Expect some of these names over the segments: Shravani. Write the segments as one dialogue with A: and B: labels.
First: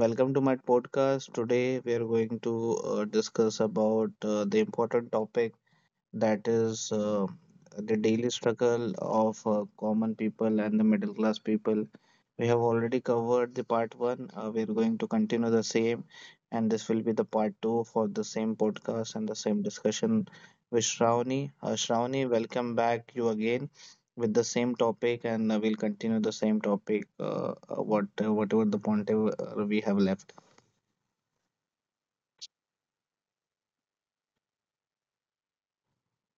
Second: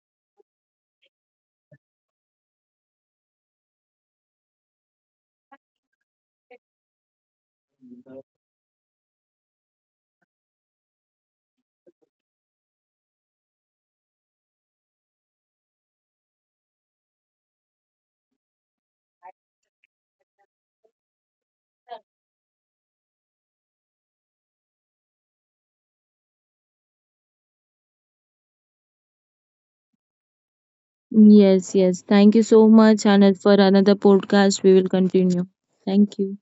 A: Welcome to my podcast. Today we are going to discuss about the important topic, that is, the daily struggle of common people and the middle class people. We have already covered the part one. We are going to continue the same, and this will be the part two for the same podcast and the same discussion with Shravani. Shravani, welcome back you again with the same topic, and we'll continue the same topic. Whatever the point we have left.
B: Yes, yes. Thank you so much, Anand, for another podcast. We will continue. Thank you.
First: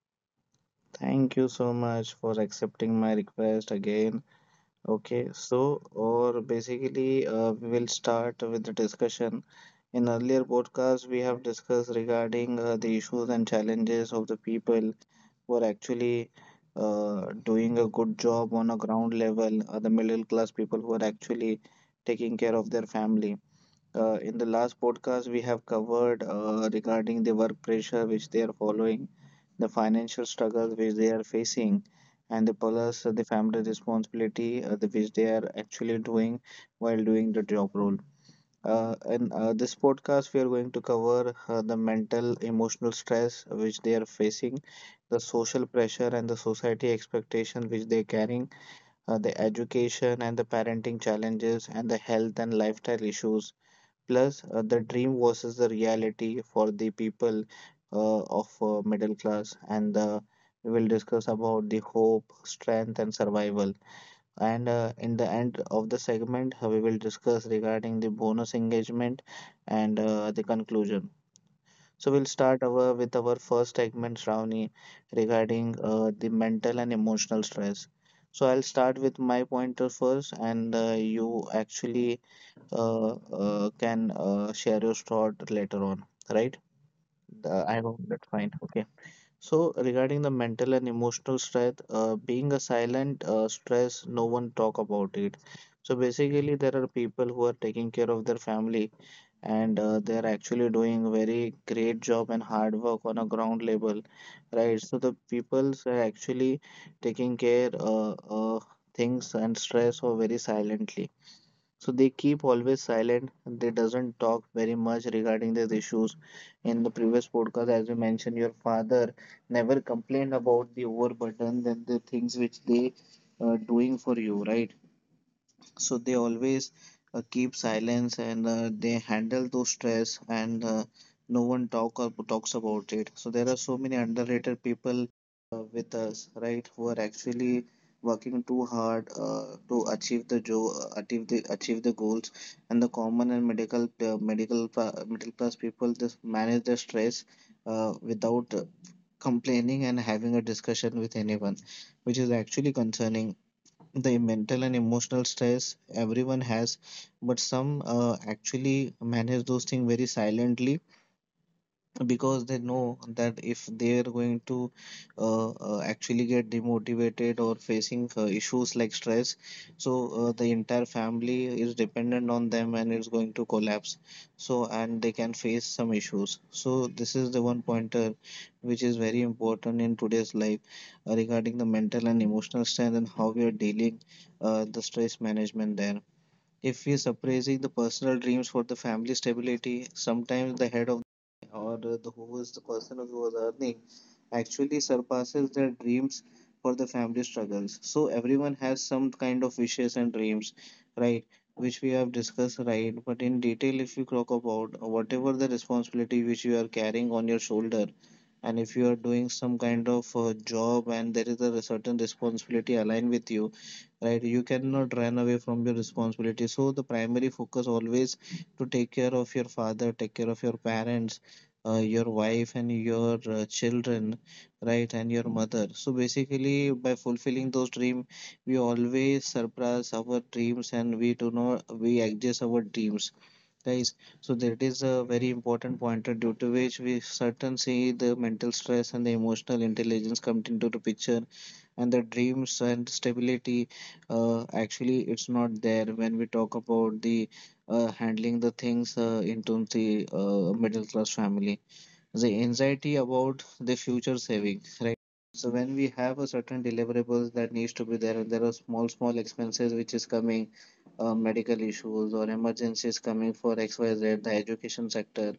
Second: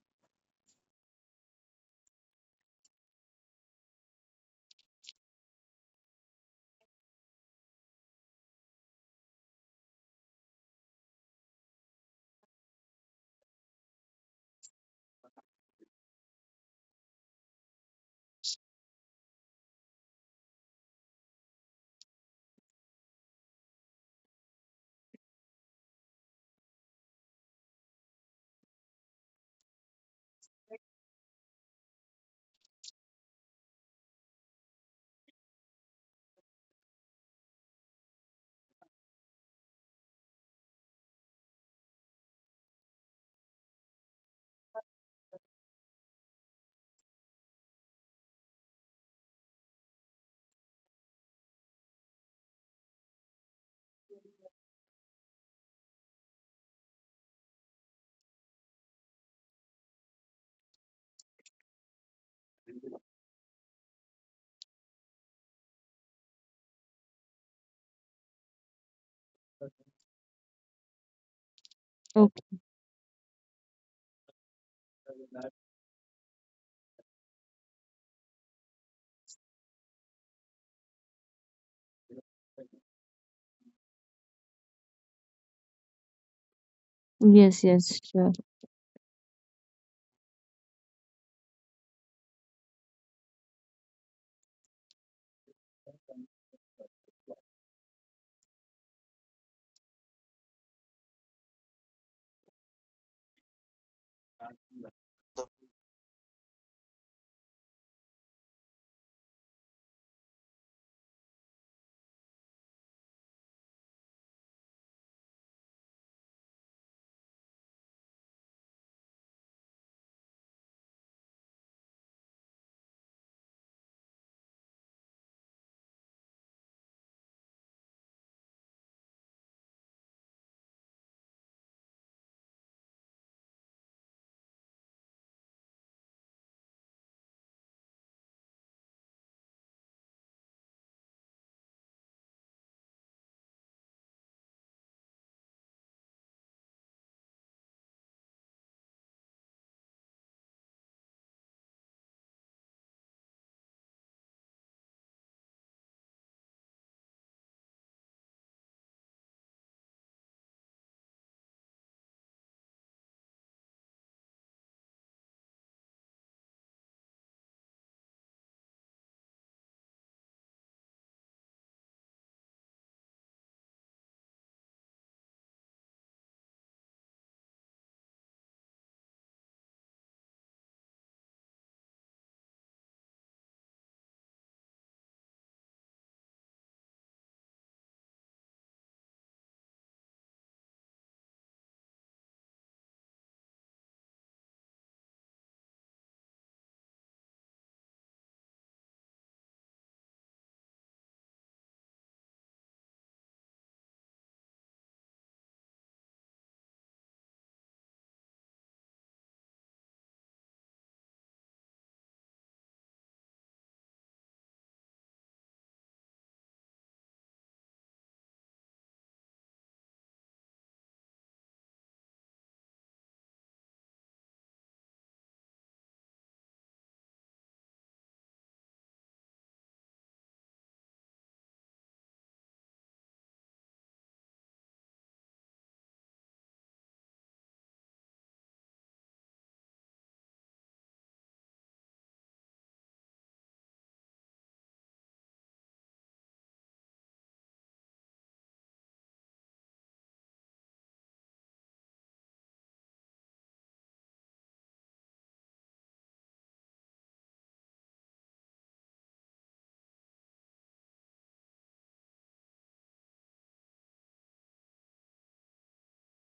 A: Thank you so much for accepting my request again. Okay, so or basically, we will start with the discussion. In earlier podcasts, we have discussed regarding the issues and challenges of the people who are actually doing a good job on a ground level, the middle class people who are actually taking care of their family. In the last podcast, we have covered regarding the work pressure which they are following, the financial struggles which they are facing, and the plus the family responsibility, which they are actually doing while doing the job role. In this podcast, we are going to cover the mental, emotional stress which they are facing, the social pressure and the society expectation which they are carrying, the education and the parenting challenges, and the health and lifestyle issues. Plus, the dream versus the reality for the people of middle class, and we will discuss about the hope, strength, and survival. And in the end of the segment, we will discuss regarding the bonus engagement and the conclusion. So we'll
B: Okay.
A: start our with our first segment, Shravani, regarding the mental and emotional stress. So I'll start with my pointer first, and you actually uh, can share your thought later on, right?
B: Yes,
A: I
B: yes,
A: hope that's
B: sure.
A: fine. Okay. So regarding the mental and emotional stress, being a silent stress, no one talk about it. So basically, there are people who are taking care of their family, and they are actually doing very great job and hard work on a ground level, right? So the peoples are actually taking care, things and stress or very silently, so they keep always silent. They doesn't talk very much regarding these issues. In the previous podcast, as you mentioned, your father never complained about the overburden and the things which they are doing for you, right? So they always keep silence, and they handle those stress, and no one talk or talks about it. So there are so many underrated people with us, right, who are actually working too hard to achieve the achieve the goals, and the common and medical, middle class people just manage their stress without complaining and having a discussion with anyone, which is actually concerning the mental and emotional stress everyone has, but some actually manage those things very silently, because they know that if they are going to actually get demotivated or facing issues like stress, so the entire family is dependent on them and it's going to collapse, so and they can face some issues. So this is the one pointer which is very important in today's life regarding the mental and emotional strength and how we are dealing the stress management there. If we suppressing the personal dreams for the family stability, sometimes the head of or the who is the person who was earning actually surpasses their dreams for the family struggles. So everyone has some kind of wishes and dreams, right? Which we have discussed, right? But in detail, if you talk about whatever the responsibility which you are carrying on your shoulder, and if you are doing some kind of job, and there is a certain responsibility aligned with you, right, you cannot run away from your responsibility. So the primary focus always to take care of your father, take care of your parents, your wife and your children, right, and your mother. So basically, by fulfilling those dreams, we always surpass our dreams, and we do not, we adjust our dreams, guys. So that is a very important pointer due to which we certain see the mental stress and the emotional intelligence come into the picture, and the dreams and stability, actually, it's not there when we talk about the handling the things into the middle class family, the anxiety about the future saving, right? So when we have a certain deliverables that needs to be there, and there are small, small expenses which is coming, medical issues or emergencies coming for XYZ, the education sector,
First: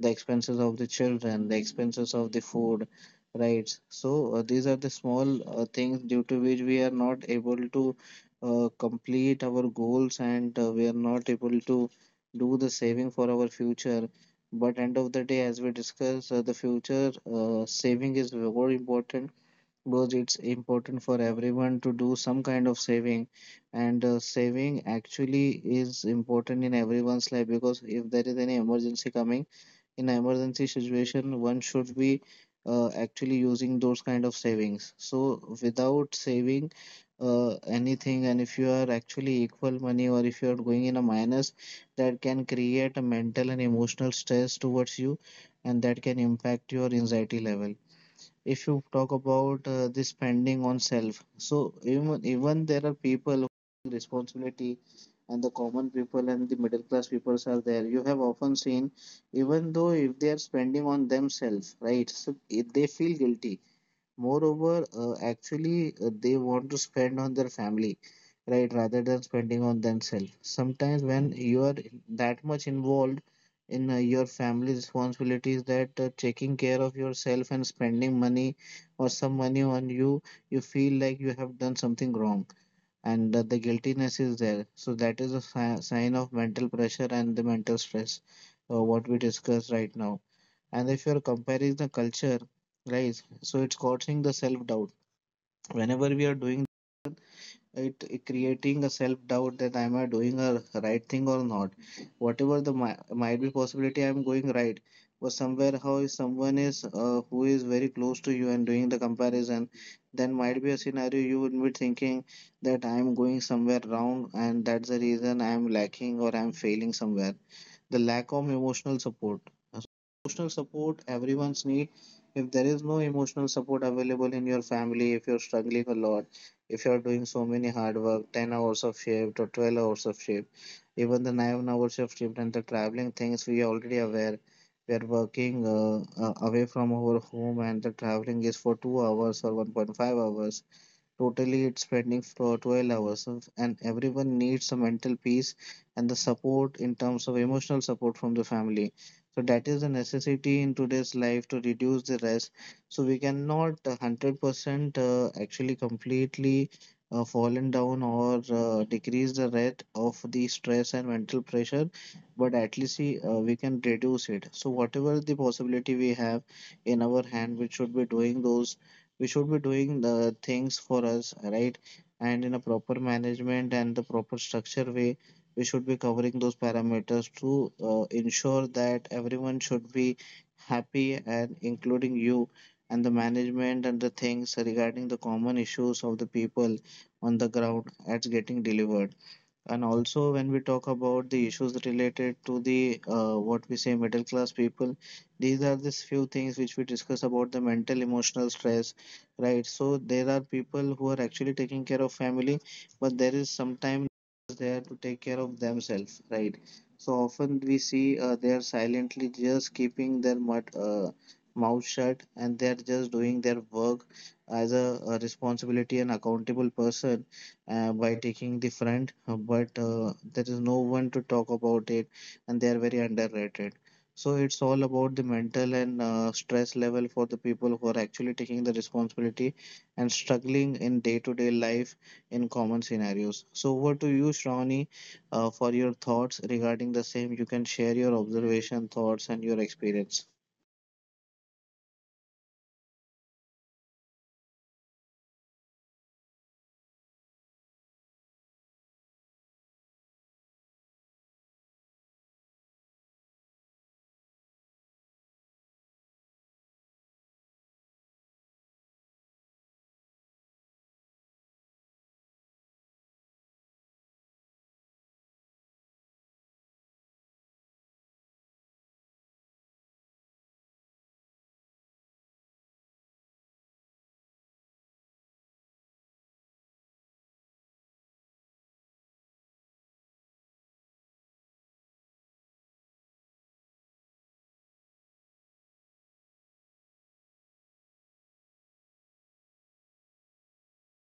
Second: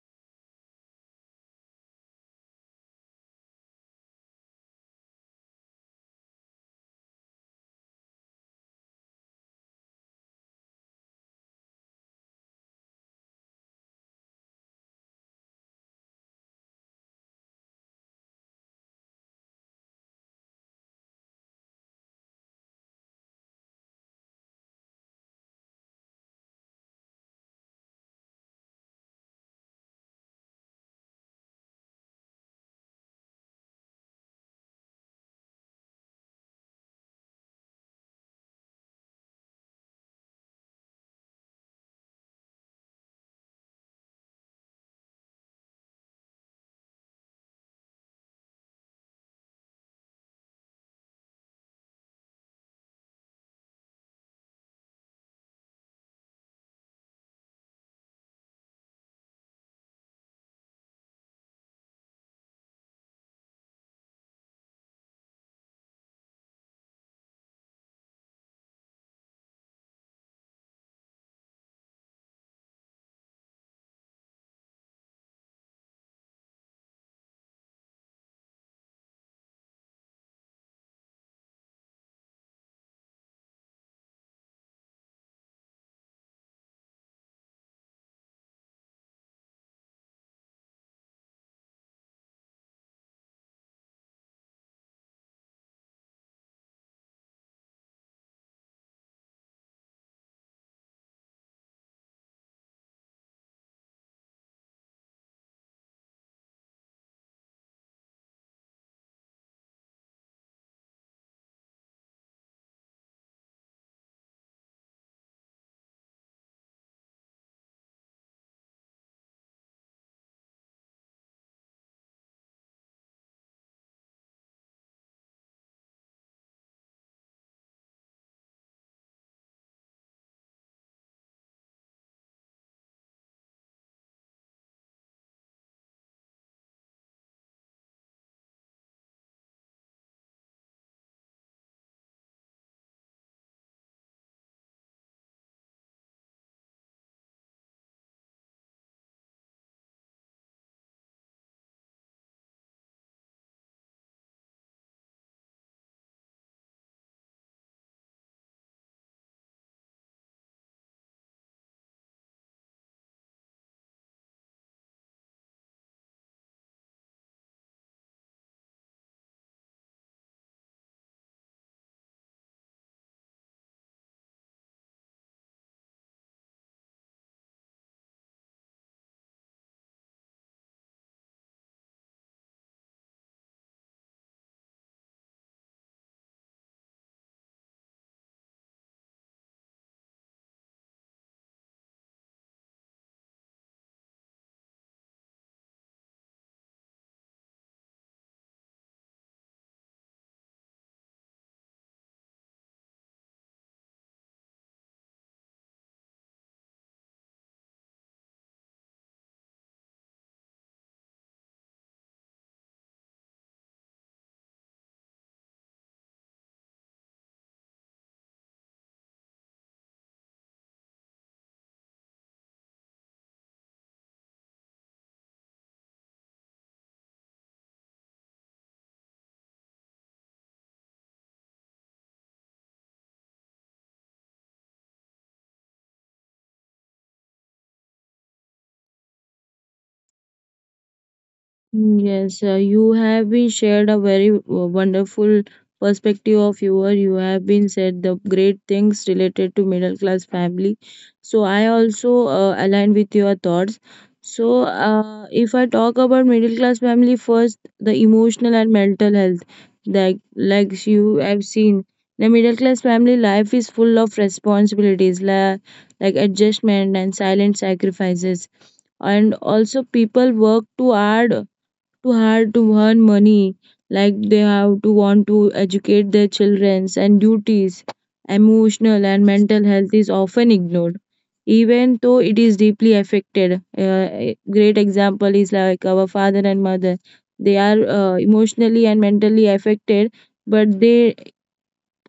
A: the expenses of the children, the expenses of the food, right? So these are the small things due to which we are not able to complete our goals, and we are not able to do the saving for our future. But end of the day, as we discuss the future, saving is very important, because it's important for everyone to do some kind of saving. And saving actually is important in everyone's life, because if there is any emergency coming, in emergency situation one should be actually using those kind of savings. So without saving uh, anything, and if you are actually equal money or if you are going in a minus, that can create a mental and emotional stress towards you, and that can impact your anxiety level. If you talk about the spending on self, so even there are people who responsibility and the common people and the middle class peoples are there, you have often seen even though if they are spending on themselves, right, so if they feel guilty. Moreover, they want to spend on their family, right, rather than spending on themselves. Sometimes, when you are that much involved in your family responsibilities, that taking care of yourself and spending money or some money on you, you feel like you have done something wrong, and that the guiltiness is there. So, that is a sign of mental pressure and the mental stress, what we discussed right now. And if you're comparing the culture, guys, so it's causing the self doubt. Whenever we are doing it, it creating a self doubt that am I doing a right thing or not? Whatever the might be possibility, I'm going right. But somewhere, how if someone is who is very close to you and doing the comparison, then might be a scenario you would be thinking that I'm going somewhere wrong, and that's the reason I'm lacking or I'm failing somewhere, the lack of emotional support. Emotional support everyone's need. If there is no emotional support available in your family, if you're struggling a lot, if you're doing so many hard work, 10 hours of shift or 12 hours of shift, even the 9 hours of shift and the traveling things, we are already aware. We are working away from our home, and the traveling is for 2 hours or 1.5 hours. Totally, it's spreading for 12 hours, of- and everyone needs some mental peace and the support in terms of emotional support from the family. So, that is a necessity in today's life to reduce the rest. So, we cannot 100% actually completely fallen down or decrease the rate of the stress and mental pressure, but at least see, we can reduce it. So, whatever the possibility we have in our hand, we should be doing those, we should be doing the things for us, right? And in a proper management and the proper structure way, we should be covering those parameters to ensure that everyone should be happy, and including you, and the management and the things regarding the common issues of the people on the ground that's getting delivered. And also, when we talk about the issues related to the what we say middle class people, these are these few things which we discuss about the mental emotional stress, right? So there are people who are actually taking care of family, but there is sometimes there to take care of themselves, right? So often we see they are silently just keeping their mut mouth shut, and they are just doing their work as a responsibility and accountable person by taking the front, but there is no one to talk about it, and they are very underrated. So it's all about the mental and stress level for the people who are actually taking the responsibility and struggling in day-to-day life in common scenarios. So over to you, Shravani, for your thoughts regarding the same. You can share your observation, thoughts, and your experience.
B: Yes, you have been shared a very wonderful perspective of your. You have been said the great things related to middle class family. So I also align with your thoughts. So if I talk about middle class family first, the emotional and mental health, like you have seen, the middle class family life is full of responsibilities, la like adjustment and silent sacrifices, and also people work too hard to earn money, like they have to want to educate their childrens and duties. Emotional and mental health is often ignored, even though it is deeply affected. A great example is like our father and mother. They are emotionally and mentally affected, but they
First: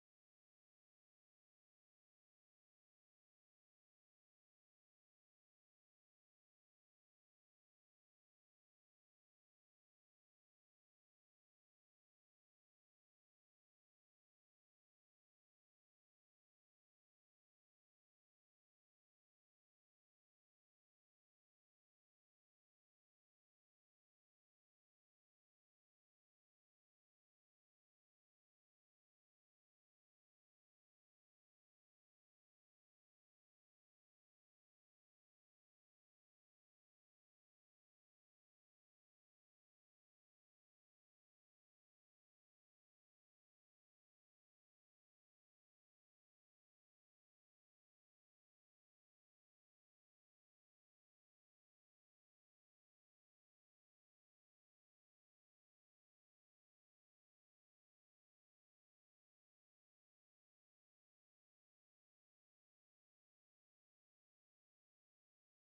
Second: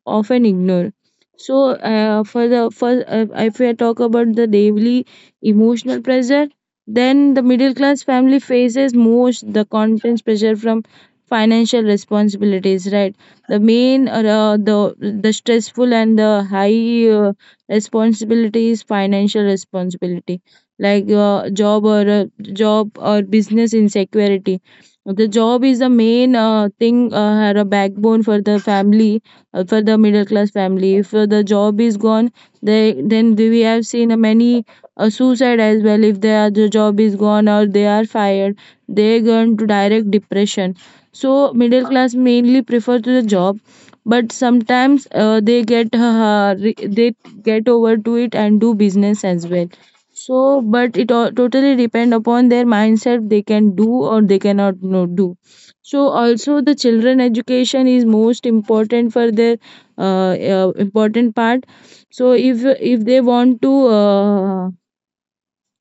B: often ignore. So, for the for if we talk about the daily emotional pressure, then the middle class family faces most the constant pressure from financial responsibilities. Right, the main the stressful and the high responsibility is financial responsibility, like job or business insecurity. The job is the main thing, or a backbone for the family, for the middle class family. If the job is gone, they then we have seen many suicide as well. If their the job is gone or they are fired, they go into direct depression. So middle class mainly prefer to the job, but sometimes they get they get over to it and do business as well. So but it all, totally depend upon their mindset. They can do, or they cannot no, do. So also the children education is most important for their important part. So if they want to uh,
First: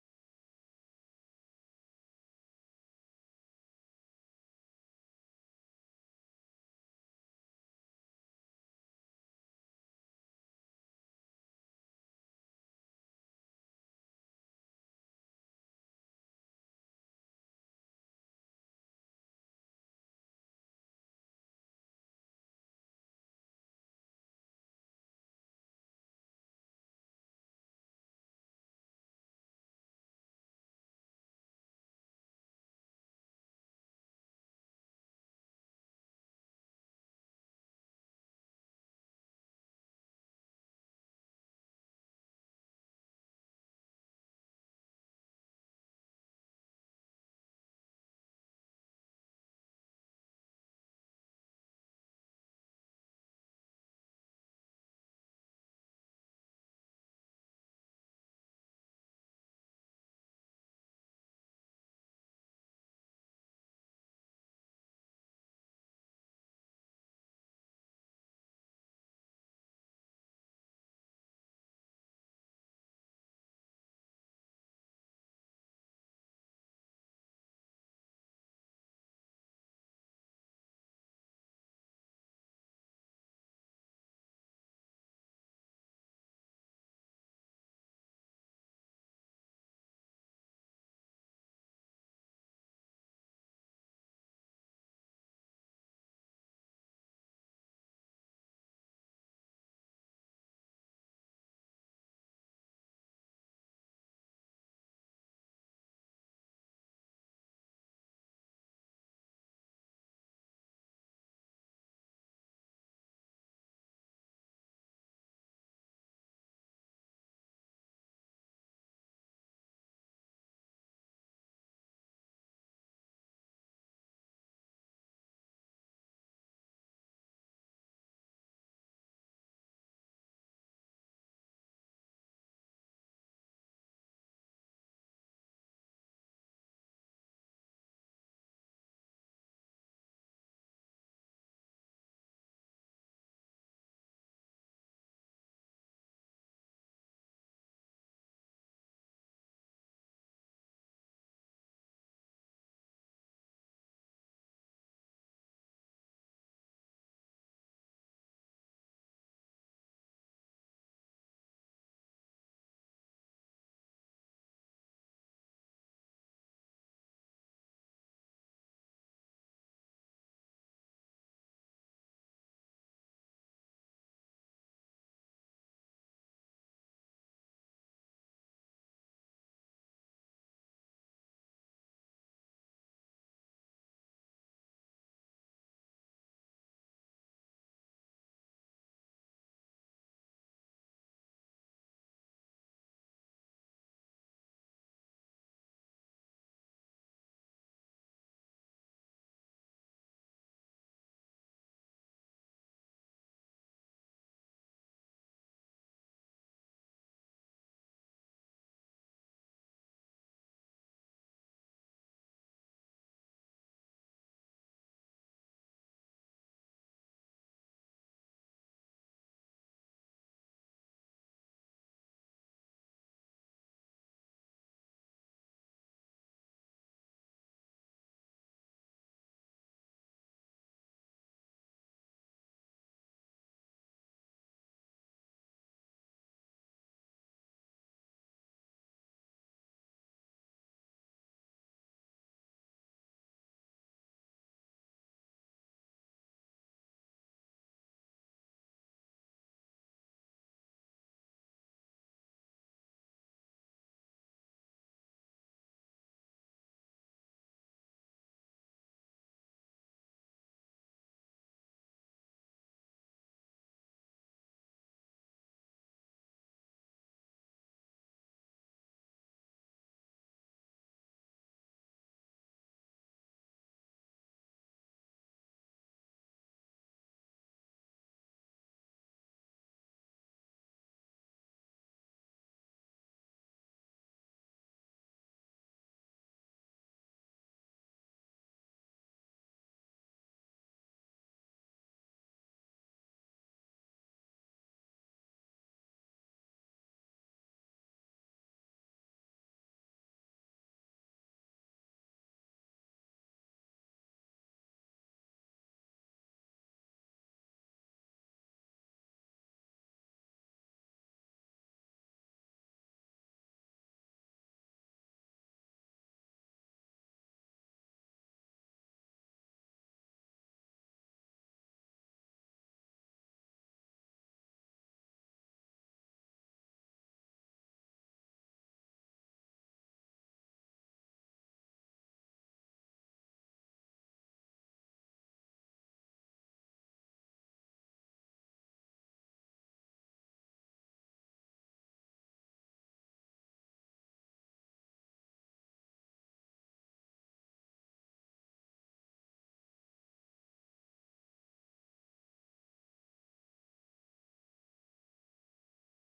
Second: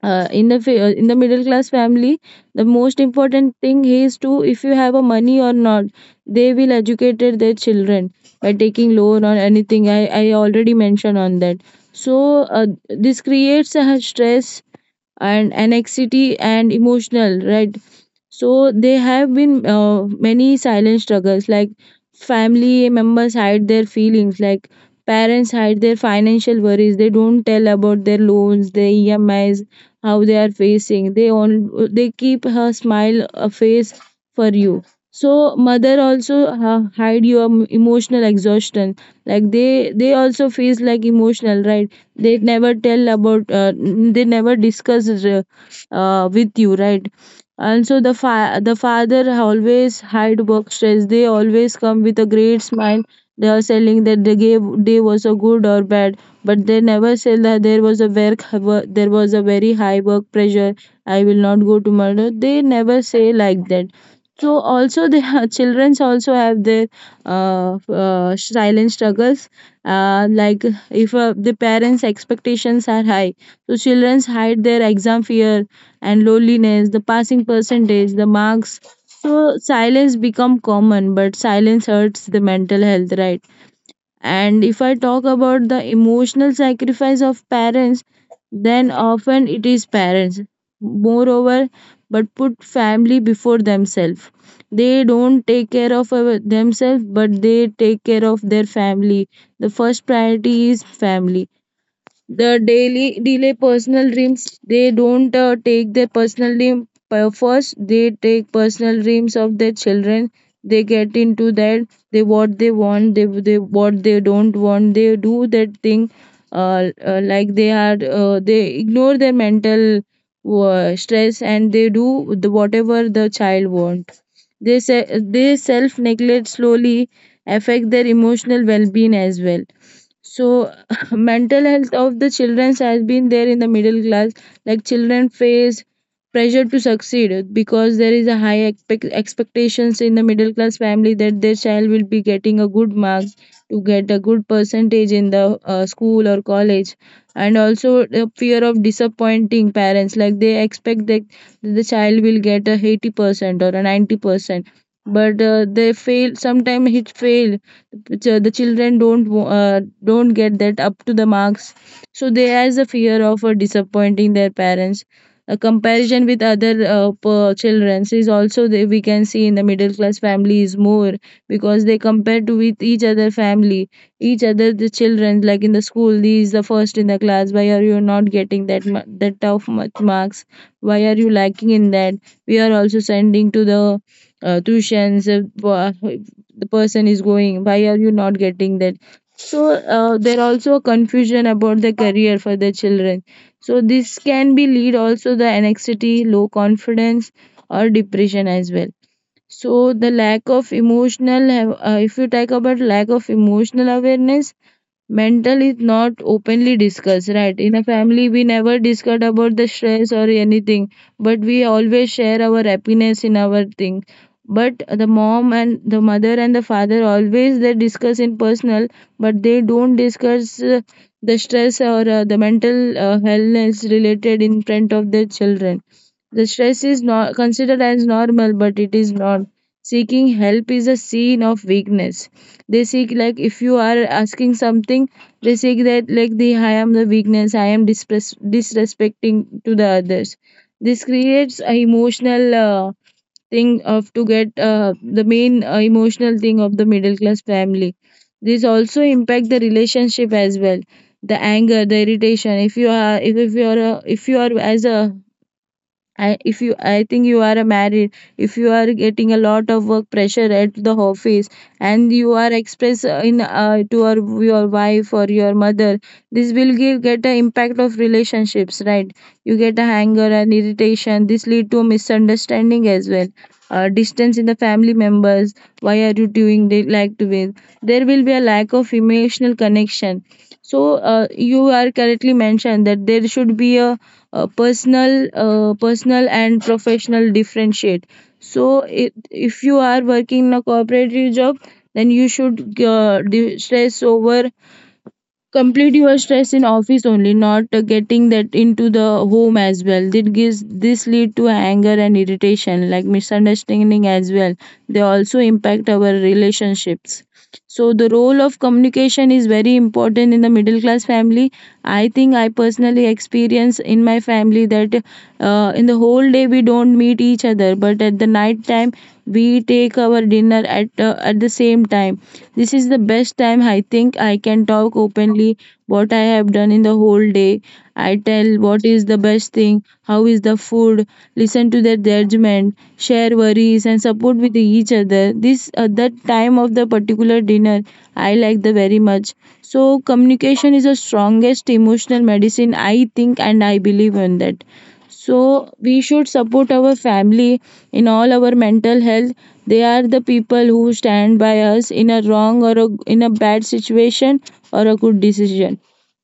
B: uh, in in the middle class family, the most important thing is to if you have a money or not, they will educate their children by taking loan or anything. I already mentioned on that. So this creates a stress and anxiety and emotional, right? So there have been many silent struggles, like family members hide their feelings, like parents hide their financial worries. They don't tell about their loans, their EMIs, how they are facing. They keep her smile a face for you. So mother also hide your emotional exhaustion. Like they also feels like emotional, right? They never tell about they never discuss with you, right? Also, the father always hide work stress. They always come with a great smile. They are selling that the gave day was a good or bad, but they never say that there was a very high work pressure. I will not go tomorrow. They never say like that. So also the childrens also have their silent struggles. Like if the parents' expectations are high, so childrens hide their exam fear and loneliness, the passing percentage, the marks. So silence become common, but silence hurts the mental health, right? And if I talk about the emotional sacrifice of parents, then often it is parents. Moreover, but put family before themselves. They don't take care of themselves, but they take care of their family. The first priority is family. The daily delay personal dreams, they don't take their personal dream first. They take personal dreams of their children. They get into that. They what they want they what they don't want they do that thing. Like they are they ignore their mental stress, and they do the, whatever the child wants. They say they self neglect slowly affect their emotional well being as well. So mental health of the children has been there in the middle class. Like children face pressure to succeed because there is a high expectations in the middle class family that their child will be getting a good marks, to get a good percentage in the school or college. And also the fear of disappointing parents, like they expect that the child will get a 80% or a 90%, but they fail. Sometimes it fail, the children don't don't get that up to the marks. So they has a fear of disappointing their parents. A comparison with other children is also the, we can see in the middle class families more, because they compare to with each other family, each other the children, like in the school these the first in the class, why are you not getting that that tough much marks, why are you lacking in that? We are also sending to the tuitions. The person is going, why are you not getting that? So there also confusion about the career for the children. So this can be lead also the anxiety, low confidence, or depression as well. So the lack of emotional, if you talk about lack of emotional awareness, mental is not openly discussed, right? In a family, we never discuss about the stress or anything, but we always share our happiness in our thing. But the mom and the mother and the father always they discuss in personal, but they don't discuss the stress or the mental illness related in front of their children. The stress is not considered as normal, but it is not. Seeking help is a sign of weakness. They seek like, if you are asking something, they seek that, like, the I am the weakness, I am disrespecting to the others. This creates a emotional thing of to get the main emotional thing of the middle class family. This also impact the relationship as well. The anger, the irritation, if you are if you are a, if you are as a I, if you I think you are a married, if you are getting a lot of work pressure at the office, and you are express in to your wife or your mother, this will give get an impact of relationships, right? You get a anger and irritation. This lead to misunderstanding as well, distance in the family members, why are you doing the, like to be, there will be a lack of emotional connection. So you are correctly mentioned that there should be a personal and professional differentiate. So it, if you are working in a corporate job, then you should stress over, complete your stress in office only, not getting that into the home as well. That gives, this lead to anger and irritation, like misunderstanding as well. They also impact our relationships. So the role of communication is very important in the middle class family. I think I personally experience in my family that in the whole day we don't meet each other, but at the night time we take our dinner at the same time. This is the best time, I think, I can talk openly what I have done in the whole day. I tell what is the best thing, how is the food, listen to their judgment, share worries and support with each other. This That time of the particular dinner, I like the very much. So communication is the strongest emotional medicine, I think, and I believe in that. So we should support our family in all our mental health. They are the people who stand by us in a wrong or a, in a bad situation or a good decision.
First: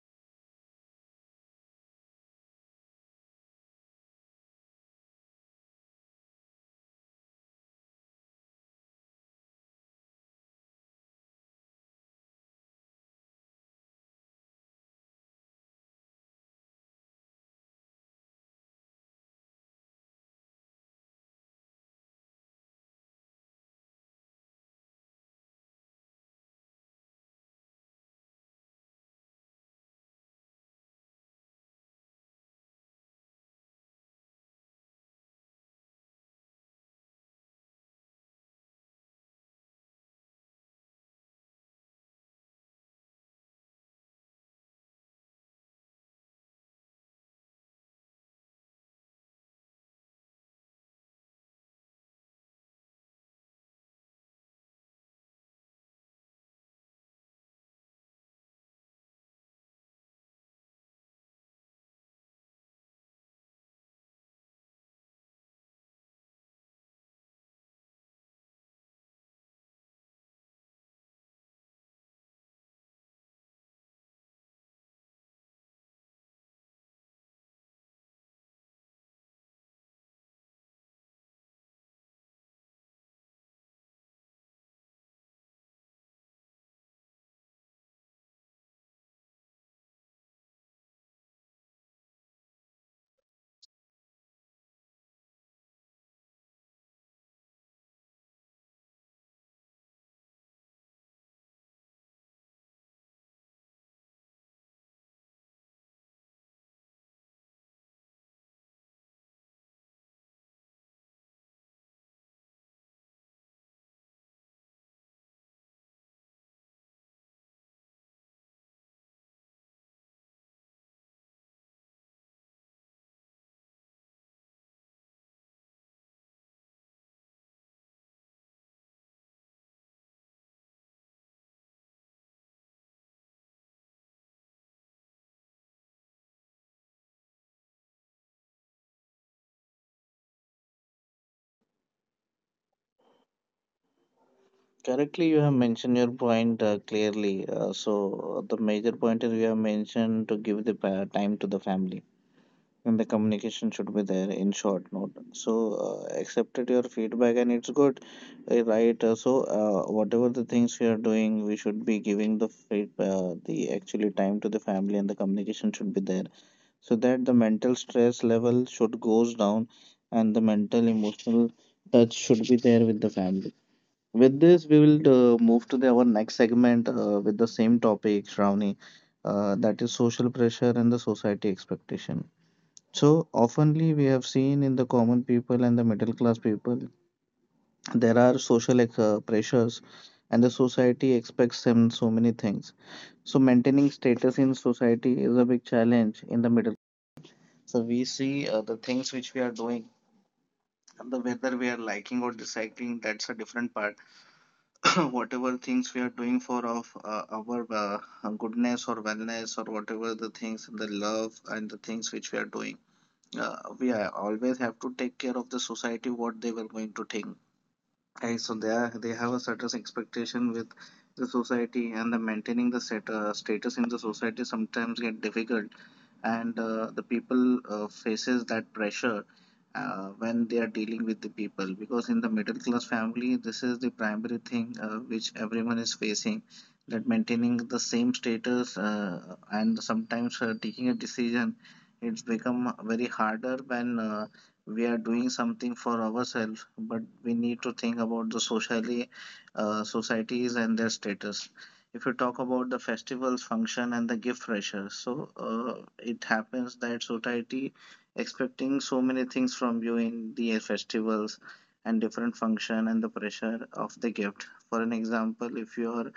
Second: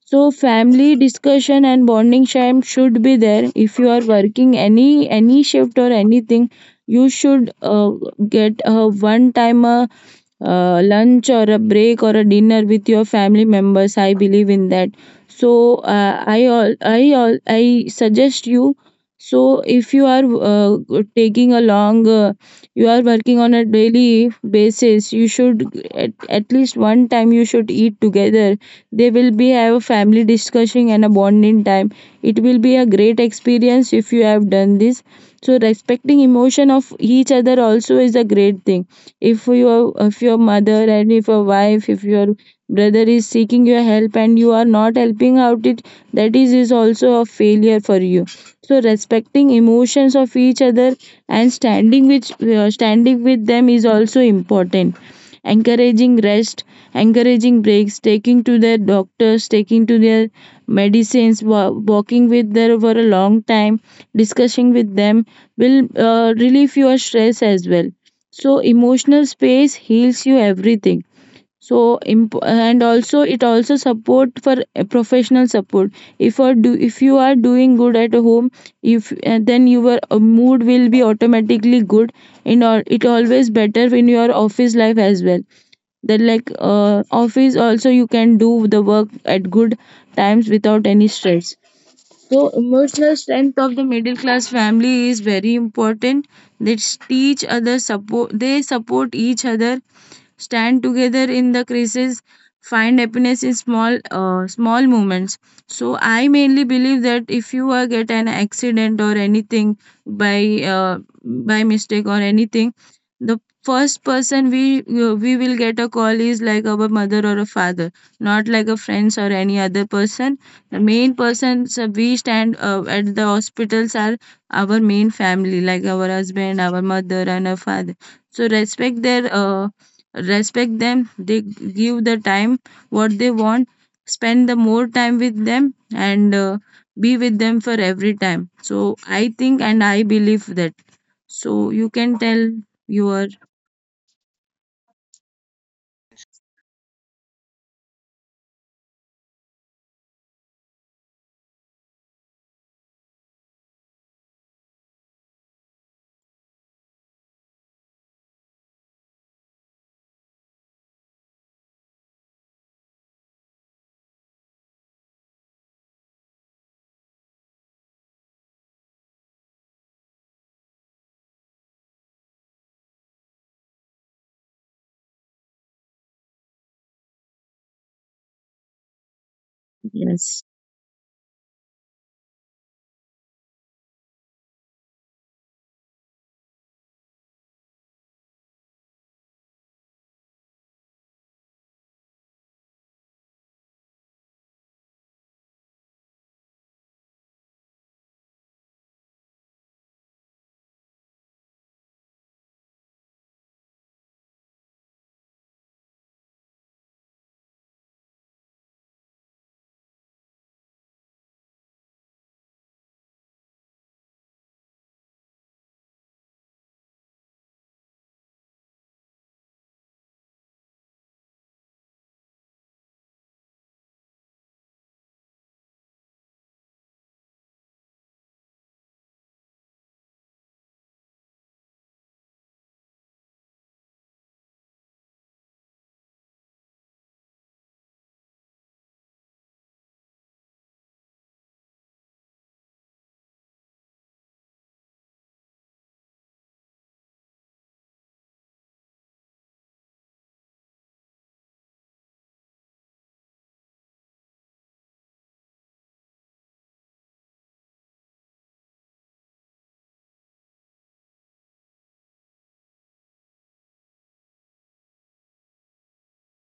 B: So family discussion and bonding time should be there. If you are working any shift or anything, you should get a one time a lunch or a break or a dinner with your family members. I believe in that. So I suggest you. So if you are taking a long you are working on a daily basis, you should at least one time you should eat together. They will be have a family discussion and a bonding time. It will be a great experience if you have done this. So respecting emotion of each other also is a great thing. If your if your mother and if your wife, if your brother is seeking your help and you are not helping out it, that is also a failure for you. So respecting emotions of each other and standing with them is also important. Encouraging rest, encouraging breaks, taking to their doctors, taking to their medicines, walking with them for a long time, discussing with them will relieve your stress as well. So emotional space heals you everything. So And also it also support for a professional support. If you are doing good at home, if and then your mood will be automatically good in, or it always better in your office life as well. That, like, office also you can do the work at good times without any stress. So emotional strength of the middle class family is very important. They teach other support, they support each other, stand together in the crisis, find happiness in small moments. So I mainly believe that if you get an accident or anything by uh, by mistake or anything, the first person we we will get a call is like our mother or a father, not like a friends or any other person. The main persons we stand at the hospitals are our main family, like our husband, our mother and our father. So respect their respect them, they give the time what they want. Spend the more time with them, and be with them for every time. So I think and I believe that. So you can tell your.
A: Correctly, you have mentioned your point clearly. The major point is you have mentioned to give the time to the family, and the communication should be there in short note. So, accepted your feedback, and it's good, right? Whatever the things we are doing, we should be giving the the actually time to the family, and the communication should be there, so that the mental stress level should goes down, and the mental emotional touch should be there with the family. With this, we will move to the, our next segment with the same topic, Shravani, that is
B: Yes,
A: social pressure and the society expectation. So, oftenly we have seen in the common people and the middle class people, there are social pressures and the society expects them so many things. So, maintaining status in society is a big challenge in the middle. So, we see the things which we are doing and the whether we are liking or disliking, that's a different part. Whatever things we are doing for of our goodness or wellness or whatever the things the love and the things which we are doing, we are always have to take care of the society what they were going to think. Right, so they are, they have a certain expectation with the society, and the maintaining the set, status in the society sometimes get difficult, and the people faces that pressure when they are dealing with the people because in the middle class family, this is the primary thing which everyone is facing, that maintaining the same status, and sometimes taking a decision, it's become very harder when we are doing something for ourselves, but we need to think about the socially, societies and their status. If you talk about the festivals, function, and the gift pressure, so it happens that society expecting so many things from you in the festivals and different function and the pressure of the gift. For an example, if you are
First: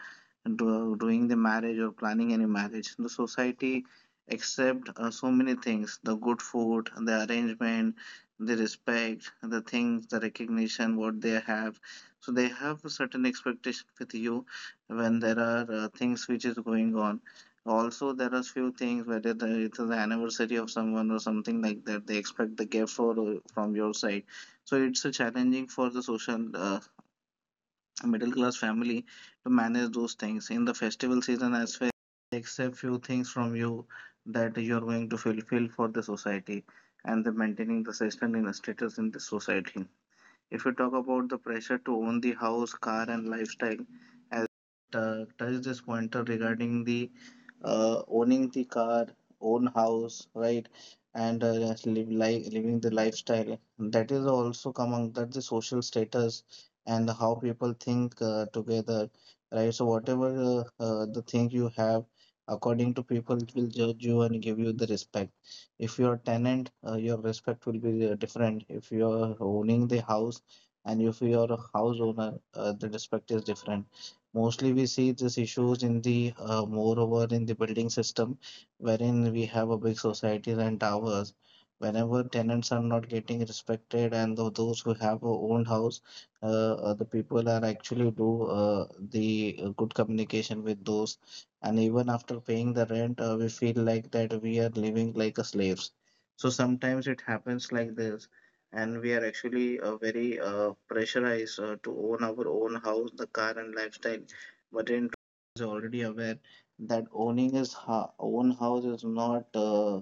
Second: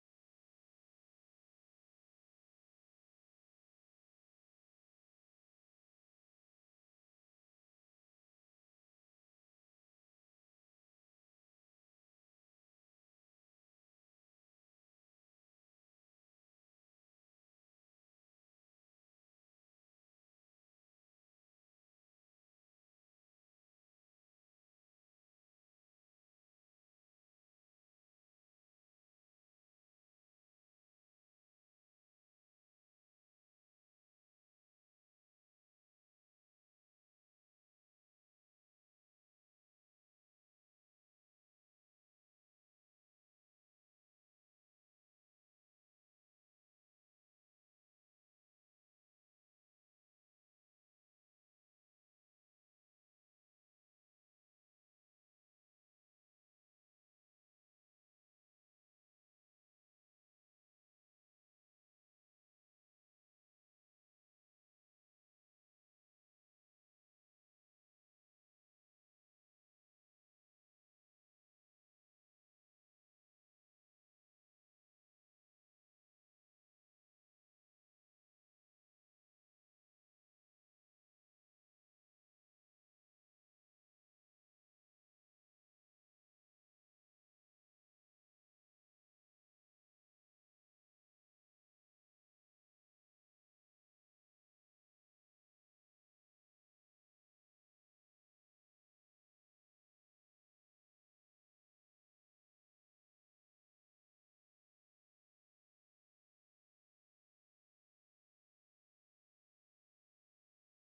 A: doing the marriage or planning any marriage, the society accept so many things: the good food, the arrangement, the respect, the things, the recognition, what they have. So they have a certain expectation with you when there are things which is going on. Also, there are few things whether it is the anniversary of someone or something like that. They expect the gift for from your side. So it's a challenging for the social, middle class family to manage those things in the festival season as well, accept few things from you that you're going to fulfill for the society and the maintaining the system in the status in the society. If you talk about the pressure to own the house, car, and lifestyle, as touch this pointer regarding the owning the car, own house, right, and just live li living the lifestyle, that is also among that the social status and how people think together, right? So whatever the thing you have, according to people, it will judge you and give you the respect. If you're a tenant, your respect will be different if you're owning the house, and if you're a house owner, the respect is different. Mostly, we see these issues in the, moreover in the building system, wherein we have a big societies and towers. Whenever tenants are not getting respected, and those who have a own house, uh, the people are actually do the good communication with those, and even after paying the rent, we feel like that we are living like a slaves. So sometimes it happens like this and we are actually very pressurized to own our own house, the car, and lifestyle. But in is already aware that owning his own house is not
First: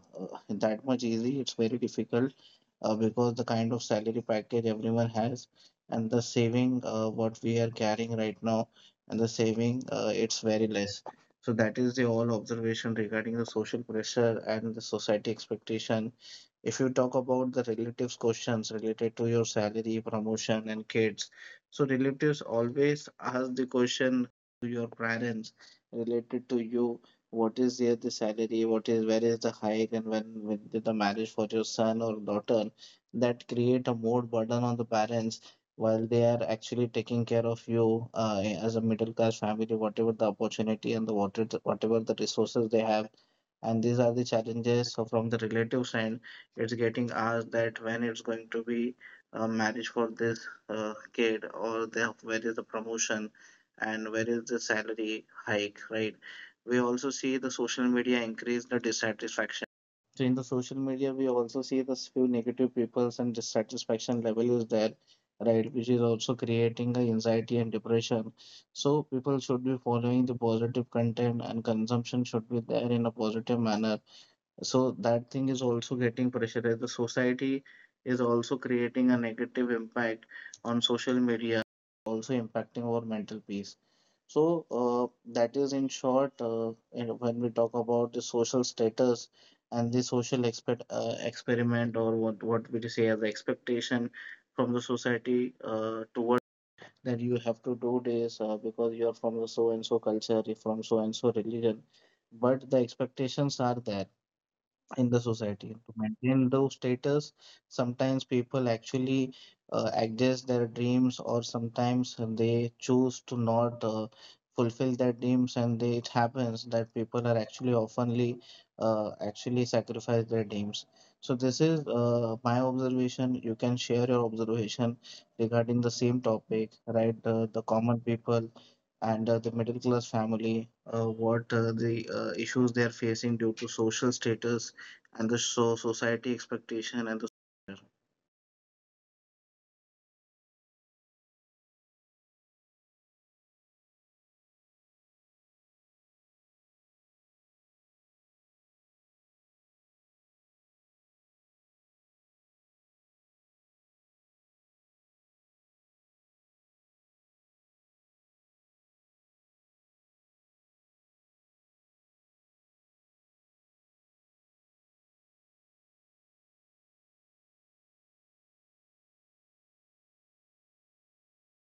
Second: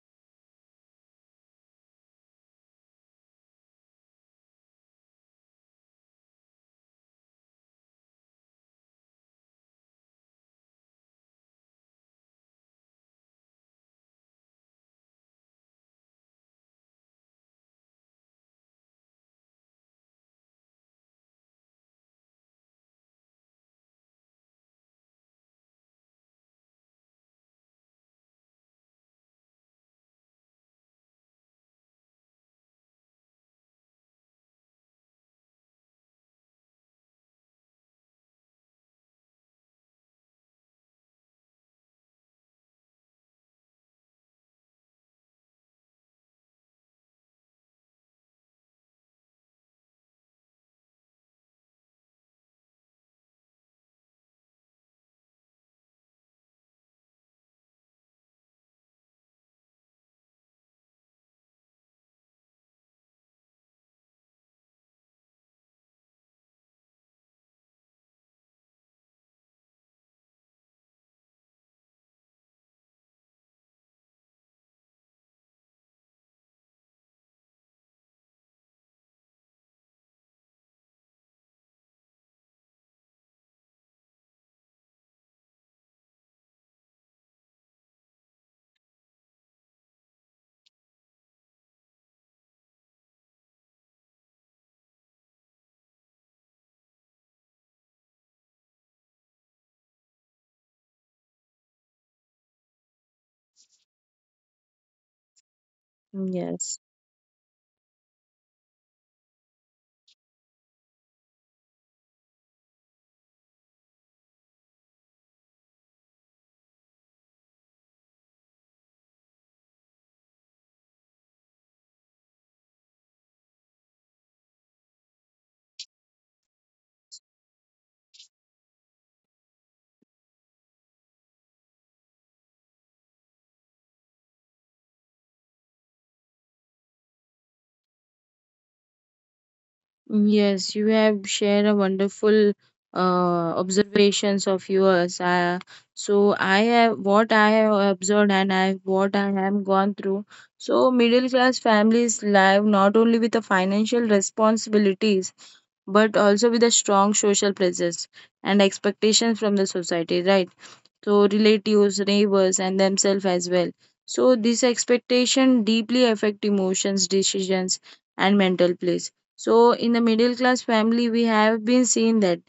A: that much easy. It's very difficult because the kind of salary package everyone has and the saving what we are carrying right now and the saving, it's very less. So that is the all observation regarding the social pressure and the society expectation. If you talk about the relatives' questions related to your salary, promotion, and kids, so relatives always ask the question to your parents related to you. What is their the salary? What is where is the hike? And when did the marriage for your son or daughter? That create a more burden on the parents while they are actually taking care of you as a middle class family, whatever the opportunity and the what whatever the resources they have, and these are the challenges so from the relatives' side. It's getting asked that when it's going to be a marriage for this kid, or the, where is the promotion, and where is the salary hike, right? We also see the social media increase the dissatisfaction. So in the social media, we also see this few negative peoples and dissatisfaction level is there, right? Which is also creating a anxiety and depression. So people should be following the positive content and consumption should be there in a positive manner, so that thing is also getting pressurized. The society is also creating a negative impact on social media, also impacting our mental peace. So that is in short, you know, when we talk about the social status and the social expect experiment or what we say as expectation from the society toward that you have to do this because you are from the so and so culture, you're from so and so religion, but the expectations are there in the society. To
B: yes.
A: maintain those status, sometimes people actually adjust their dreams, or sometimes they choose to not fulfill their dreams, and they, it happens that people are actually oftenly actually sacrifice their dreams. So this is my observation. You can share your observation regarding the same topic, right? The common people and the middle class family, what the issues they are facing due to social status and the so society expectation and the.
B: Yes, you have shared a wonderful observations of yours. So I have what I have observed and I what I have gone through. So middle class families live not only with the financial responsibilities but also with a strong social presence and expectations from the society, right? So relatives, neighbors, and themselves as well. So this expectation deeply affect emotions, decisions, and mental place. So in the middle class family, we have been seeing that,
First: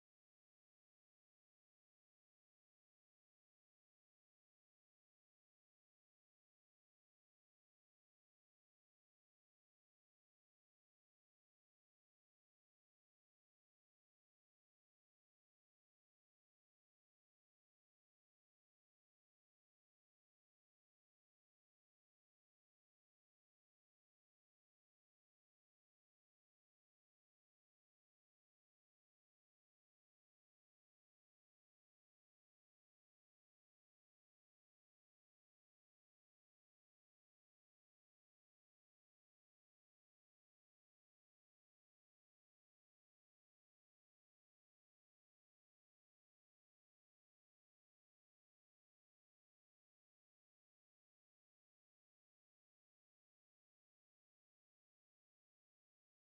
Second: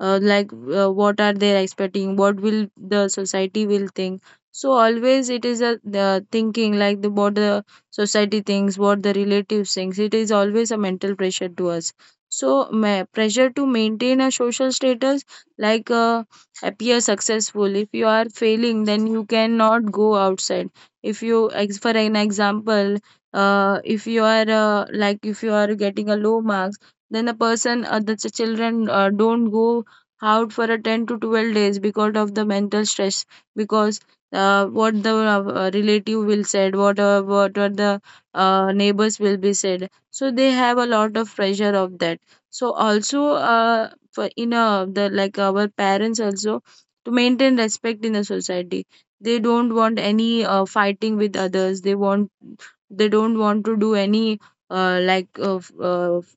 B: uh, like what are they expecting? What will the society will think? So always it is a the thinking like the what the society thinks, what the relatives thinks. It is always a mental pressure to us. So pressure to maintain a social status, like. Appear successful. If you are failing then you cannot go outside. If you ex- For an example, if you are like, if you are getting a low marks, then the person, the children don't go out for a 10 to 12 days because of the mental stress, because what the relative will said, what are the neighbors will be said. So they have a lot of pressure of that. So also, uh, for in the, like, our parents also to maintain respect in the society, they don't want any fighting with others. They want, they don't want to do any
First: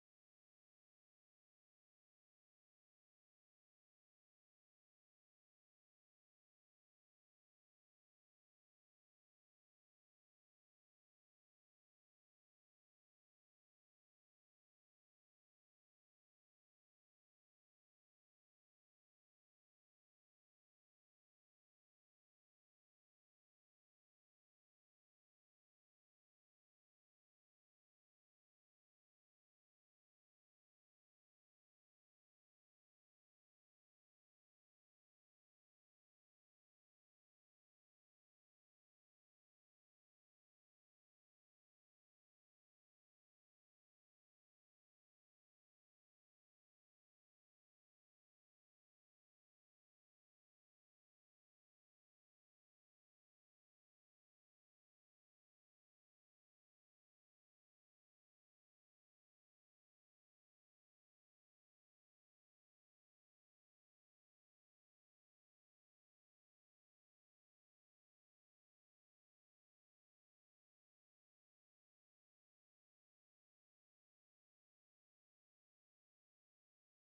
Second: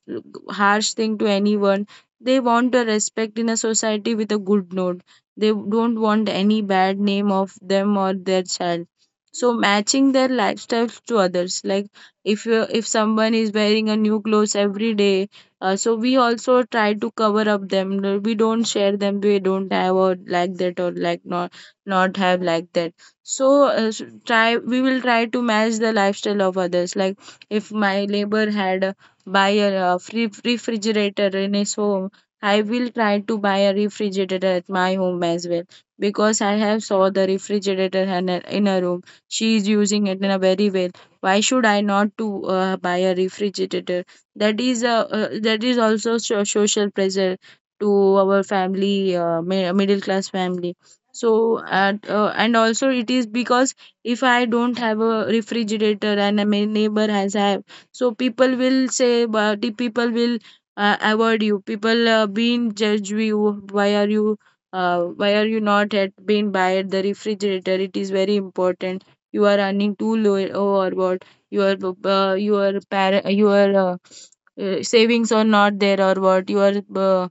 B: harsh thing to anyone. They want a respect in a society with a good note. They don't want any bad name of them or their child. So matching their lifestyles to others. Like, if you, if someone is wearing a new clothes every day, so we also try to cover up them. No, we don't share them. We don't have or like that, or like not not have like that. So s- try we will try to match the lifestyle of others. Like, if my neighbor had a, buy a free refrigerator in his home, I will try to buy a refrigerator at my home as well, because I have saw the refrigerator in her room. She is using it in a very well. Why should I not to buy a refrigerator? That is also social pressure to our family, middle class family. So at, and also it is because if I don't have a refrigerator and my neighbor has have, so people will say. But the people will avoid you, people being judge you, why are you why are you not at being by the refrigerator. It is very important. You are earning too low, oh, or what? Your your parent, your savings are not there, or what? Your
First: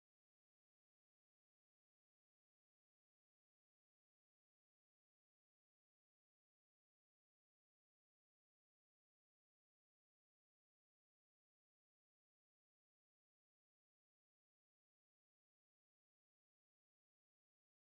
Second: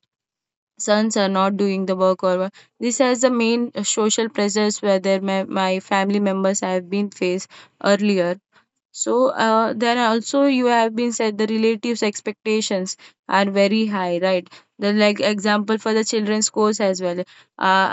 B: sons are not doing the work, or what? This has the main social pressures whether my, my family members have been faced earlier. So then also you have been said the relatives' expectations are very high, right? The like example for the children's course as well.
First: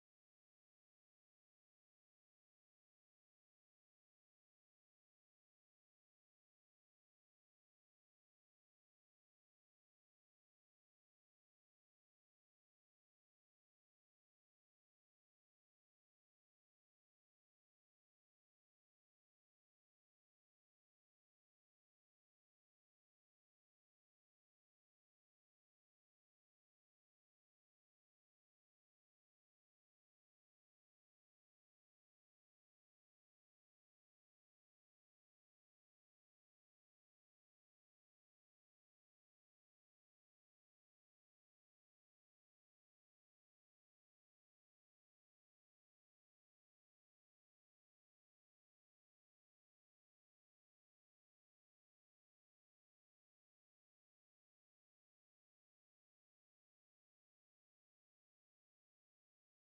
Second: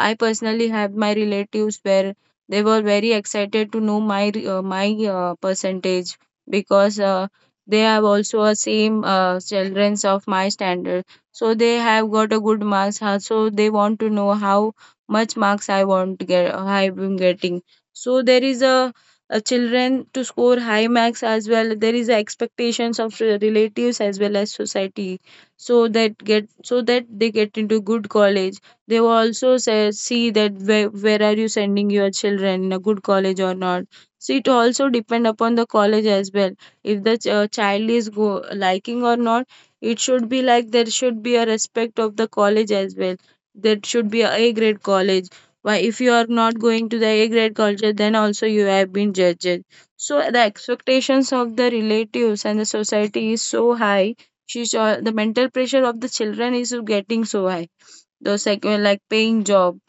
B: I personally have my relatives where they were very excited to know my my percentage, because they have also a same children's of my standard. So they have got a good marks. So they want to know how much marks I want to get. I'm getting. So there is a children to score high marks as well. There is a expectations of relatives as well as society, so that get, so that they get into good college. They will also say, see that where are you sending your children in a good college or not. So it also depend upon the college as well. If the child is go liking or not, it should be like there should be a respect of the college as well. That should be a A grade college. Why, if you are not going to the A grade culture, then also you have been judged. So the expectations of the relatives and the society is so high. She's, the mental pressure of the children is getting so high. Those like paying job,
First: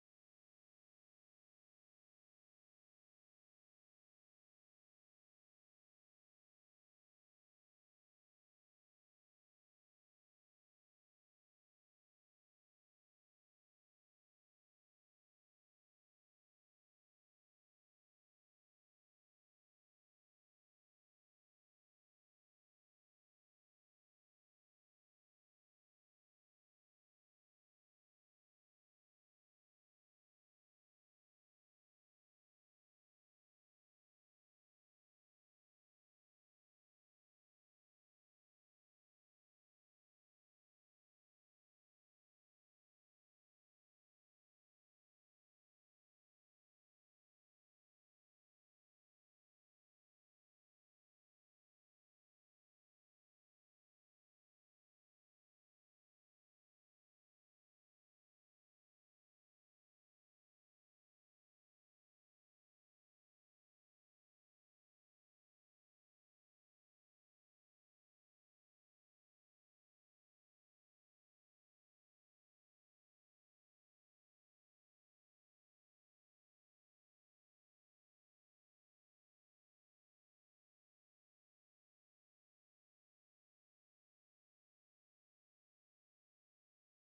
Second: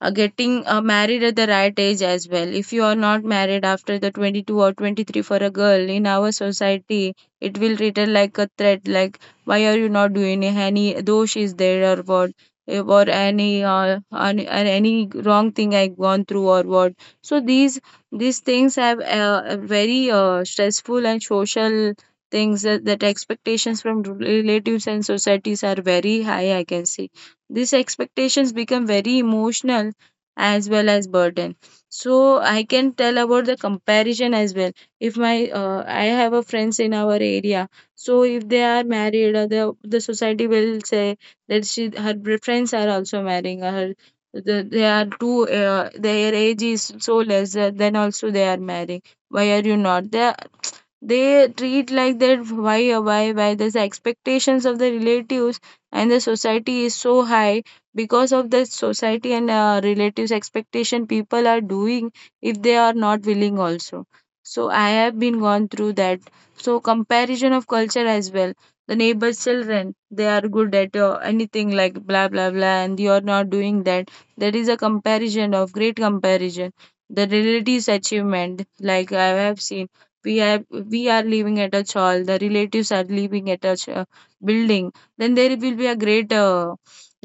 B: getting married at the right age as well. If you are not married after the 22 or 23 for a girl in our society, it will treated like a threat, like why are you not doing it? Any dosh is there, or what, eh, or any or any wrong thing I gone through, or what. So these things have a very stressful and social things, that, that expectations from relatives and societies are very high. I can see these expectations become very emotional as well as burden. So I can tell about the comparison as well. If my I have a friends in our area, so if they are married, the society will say that she, her friends are also marrying her. The, they are too their age is so less, then also they are marrying. Why are you not? They, they treat like that, why why this expectations of the relatives and the society is so high. Because of the society and relatives expectation, people are doing if they are not willing also. So I have been gone through that. So comparison of culture as well. The neighbor's children, they are good at anything like blah blah blah, and you are not doing that. There is a comparison of great comparison, the relatives achievement. Like, I have seen we are, we are living at a chawl, the relatives are living at a building. Then there will be a great uh,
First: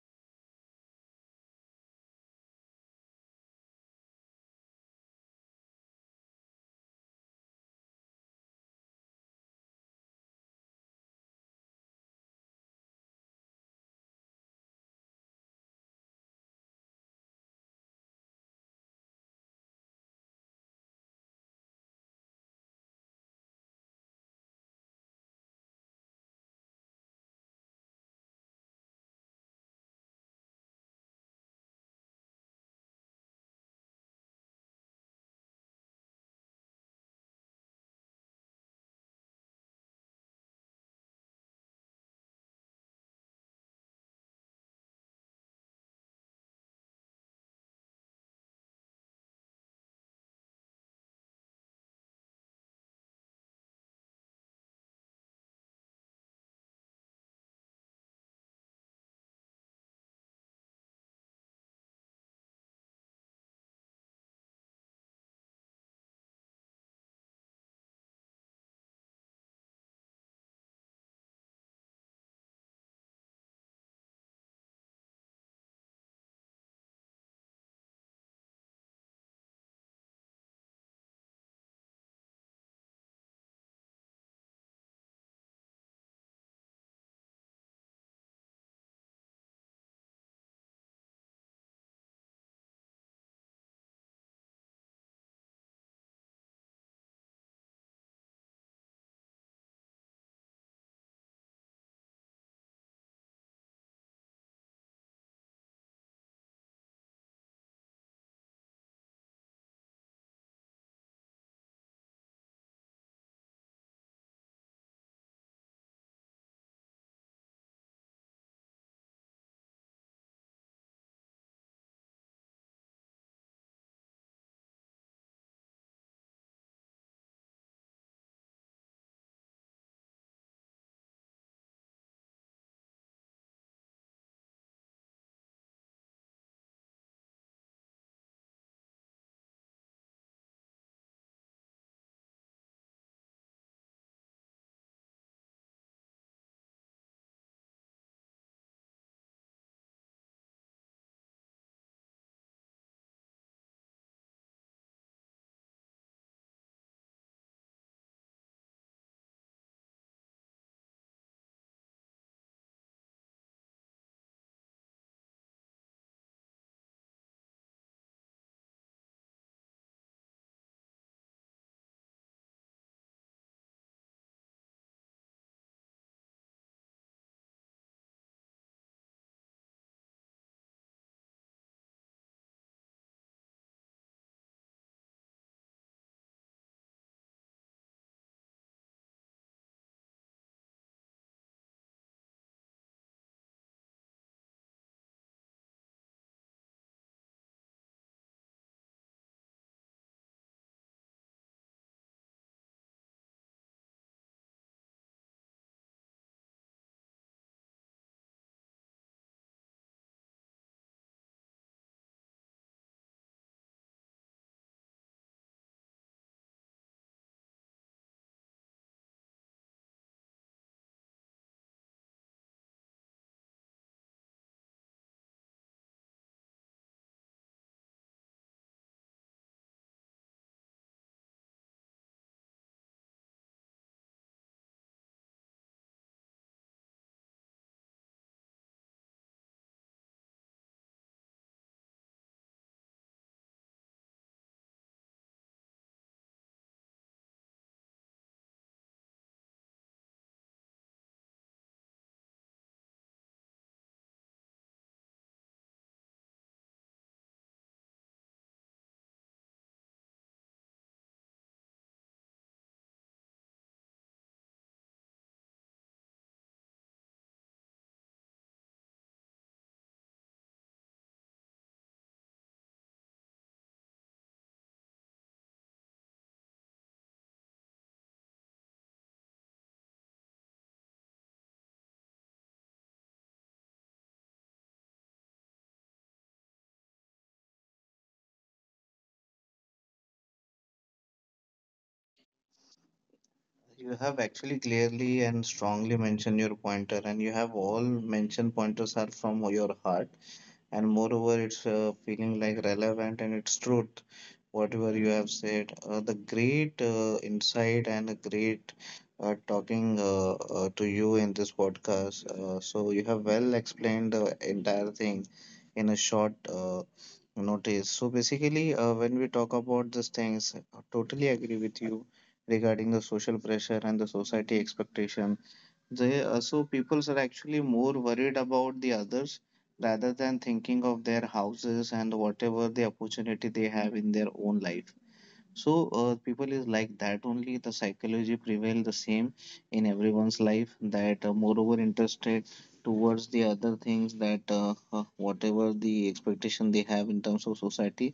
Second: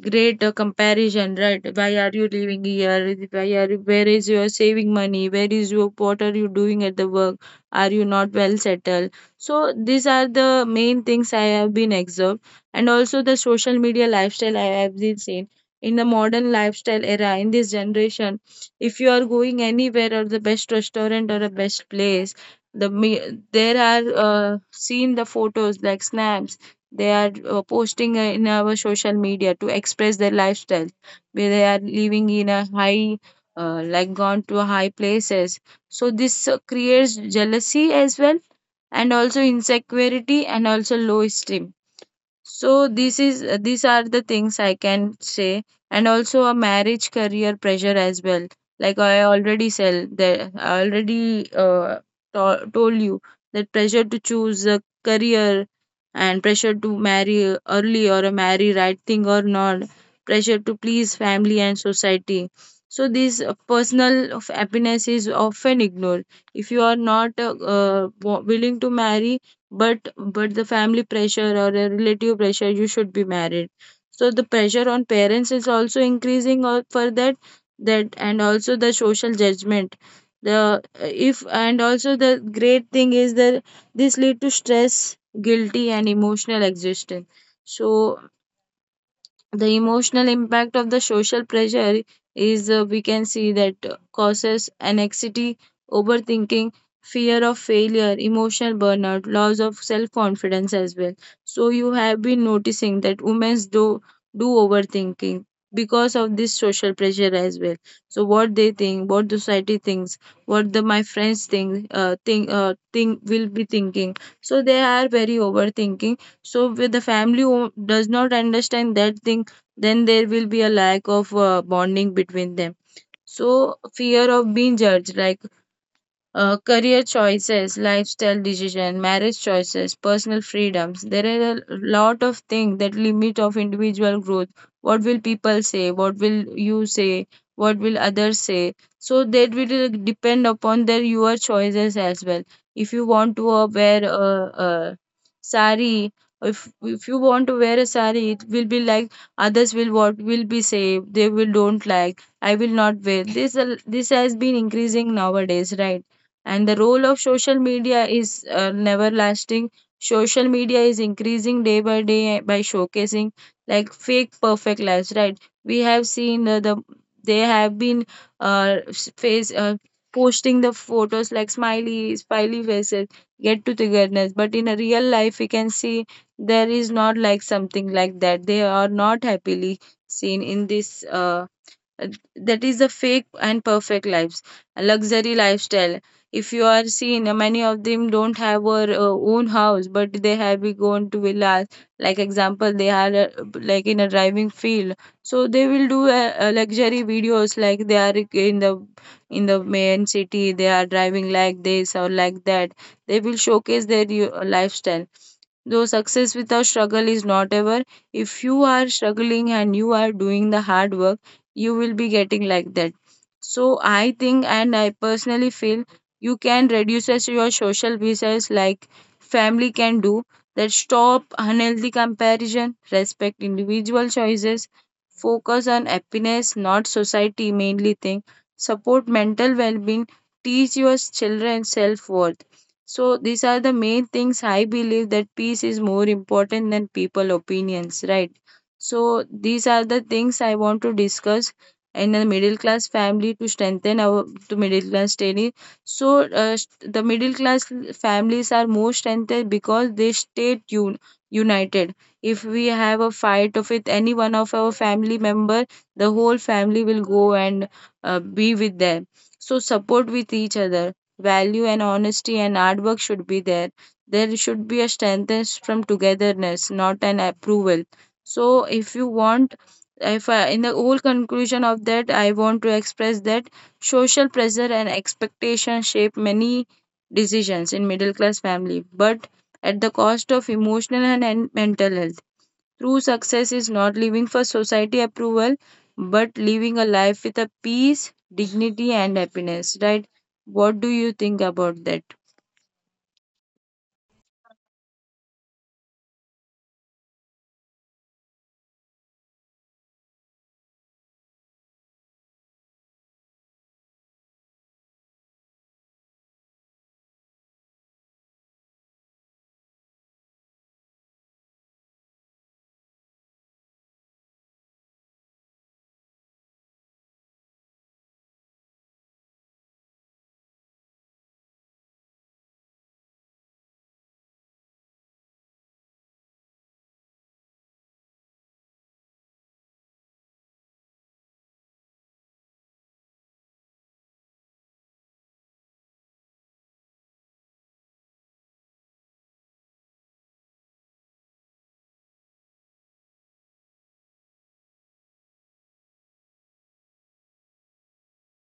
B: great comparison, right? Why are you living here? Why are you, where is your saving money, where is your, what are you doing at the work, are you not well settled? So these are the main things I have been observed. And also the social media lifestyle I have been seen. In the modern lifestyle era, in this generation, if you are going anywhere, or the best restaurant or the best place, there are seen the photos like snaps. They are posting in our social media to express their lifestyle, where they are living in a high, like gone to high places. So this creates jealousy as well, and also insecurity and also low esteem. So this is these are the things I can say. And also a marriage career pressure as well. Like, I already sell the, I already told you that pressure to choose a career and pressure to marry early or a marry right thing or not, pressure to please family and society. So this personal of happiness is often ignored. If you are not willing to marry, but the family pressure or a relative pressure you should be married. So the pressure on parents is also increasing or for that that and also the social judgment, the if and also the great thing is that this lead to stress, guilty and emotional existence. So the emotional impact of the social pressure is, we can see that causes anxiety, overthinking, fear of failure, emotional burnout, loss of self confidence as well. So you have been noticing that women do overthinking because of this social pressure as well. So what they think, what society thinks, what the my friends think will be thinking, so they are very overthinking. So with the family who does not understand that thing, then there will be a lack of bonding between them. So fear of being judged, like career choices, lifestyle decision, marriage choices, personal freedoms. There are a lot of things that limit of individual growth. What will people say? What will you say? What will others say? So that will depend upon their your choices as well. If you want to wear a sari, if you want to wear a sari, it will be like others will what will be say they will don't like. I will not wear this. This has been increasing nowadays, right? And the role of social media is never lasting. Social media is increasing day by day, by showcasing, like, fake perfect lives, right? We have seen the they have been s- face posting the photos like smiley faces, get to togetherness, but in a real life we can see there is not like something like that, they are not happily seen in this uh, that is the fake and perfect lives, a luxury lifestyle. If you are seen, many of them don't have our own house but they have been gone to villas, like example they are like in a driving field. So they will do luxury videos like they are in the in the main city they are driving like this or like that. They will showcase their lifestyle. Though success without struggle is not ever, if you are struggling and you are doing the hard work, you will be getting like that. So I think and I personally feel you can reduce as your social visas, like, family can do that. Stop unhealthy comparison, respect individual choices, focus on happiness, not society mainly thing, support mental well being, teach your children self worth. So these are the main things I believe that peace is more important than people opinions, right? So these are the things I want to discuss in a middle class family to strengthen our to middle class daily. So the middle class families are more strengthened because they stay united. If we have a fight of with any one of our family member, the whole family will go and be with them. So support with each other. Value and honesty and hard work should be there. There should be a strength from togetherness, not an approval. So, if you want, if I, in the whole conclusion of that, I want to express that social pressure and expectation shape many decisions in middle class family, but at the cost of emotional and mental health. True success is not living for society approval, but living a life with a peace, dignity, and happiness. Right? What do you think about that?
A: You have actually clearly and strongly mentioned your pointer, and you have all mentioned pointers are from your heart, and moreover, it's feeling like relevant and it's truth, whatever you have said. The great insight and a great talking to you in this podcast. So you have well explained the entire thing in a short notice. So basically, when we talk about these things, I totally agree with you regarding the social pressure and the society expectation they, so people are actually more worried about the others rather than thinking of their houses and whatever the opportunity they have in their own life. So people is like that only. The psychology prevail the same in everyone's life. That moreover interested towards the other things, that whatever the expectation they have in terms of society,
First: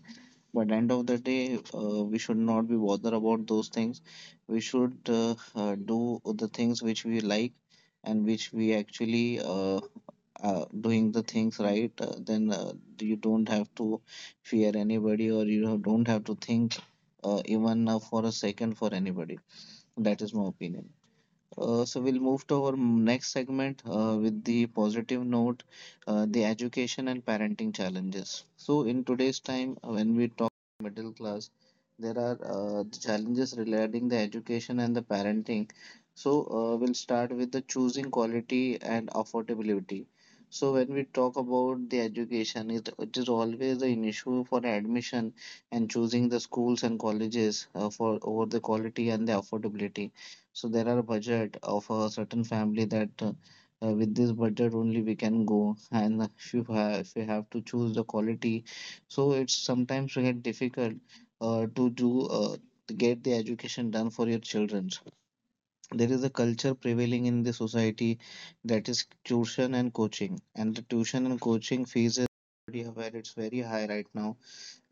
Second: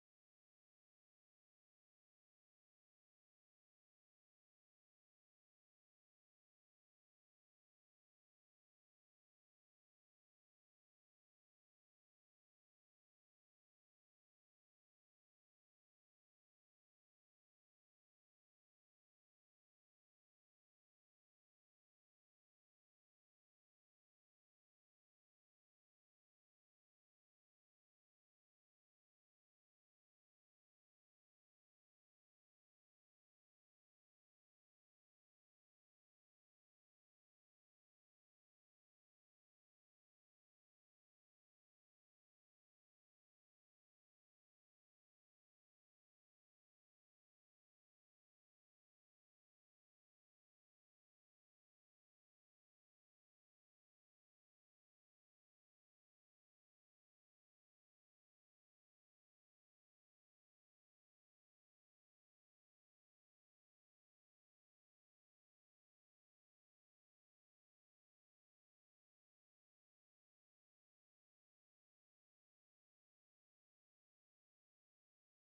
A: but end of the day we should not be bothered about those things. We should do the things which we like and which we actually doing the things right, then you don't have to fear anybody or you don't have to think even for a second for anybody. That is my opinion. So we'll move to our next segment with the positive note, the education and parenting challenges. So in today's time, when we talk middle class, there are the challenges regarding the education and the parenting. So we'll start with the choosing quality and affordability. So when we talk about the education, it is always an issue for admission and choosing the schools and colleges for over the quality and the affordability. So there are budget of a certain family that with this budget only we can go, and if you have to choose the quality, so it's sometimes we get difficult uh, to do uh, to get the education done for your children. There is a culture prevailing in the society that is tuition and coaching, and the tuition and coaching fees is already where it's very high right now,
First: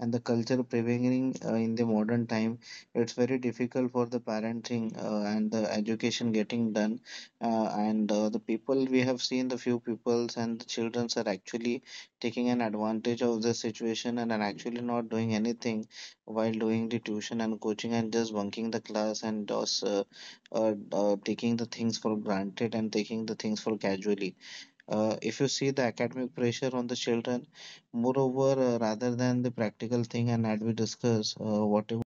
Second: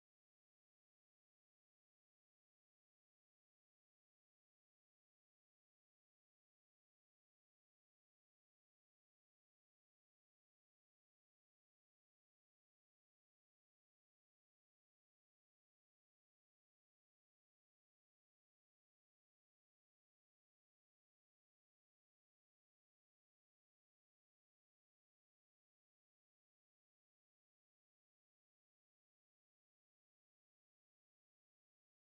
A: and the culture prevailing in the modern time, it's very difficult for the parenting and the education getting done. And The people, we have seen the few peoples and the children are actually taking an advantage of the situation and are actually not doing anything while doing the tuition and coaching and just bunking the class and just taking the things for granted and taking the things for casually. If you see the academic pressure on the children, moreover, rather than the practical thing, and that we discuss whatever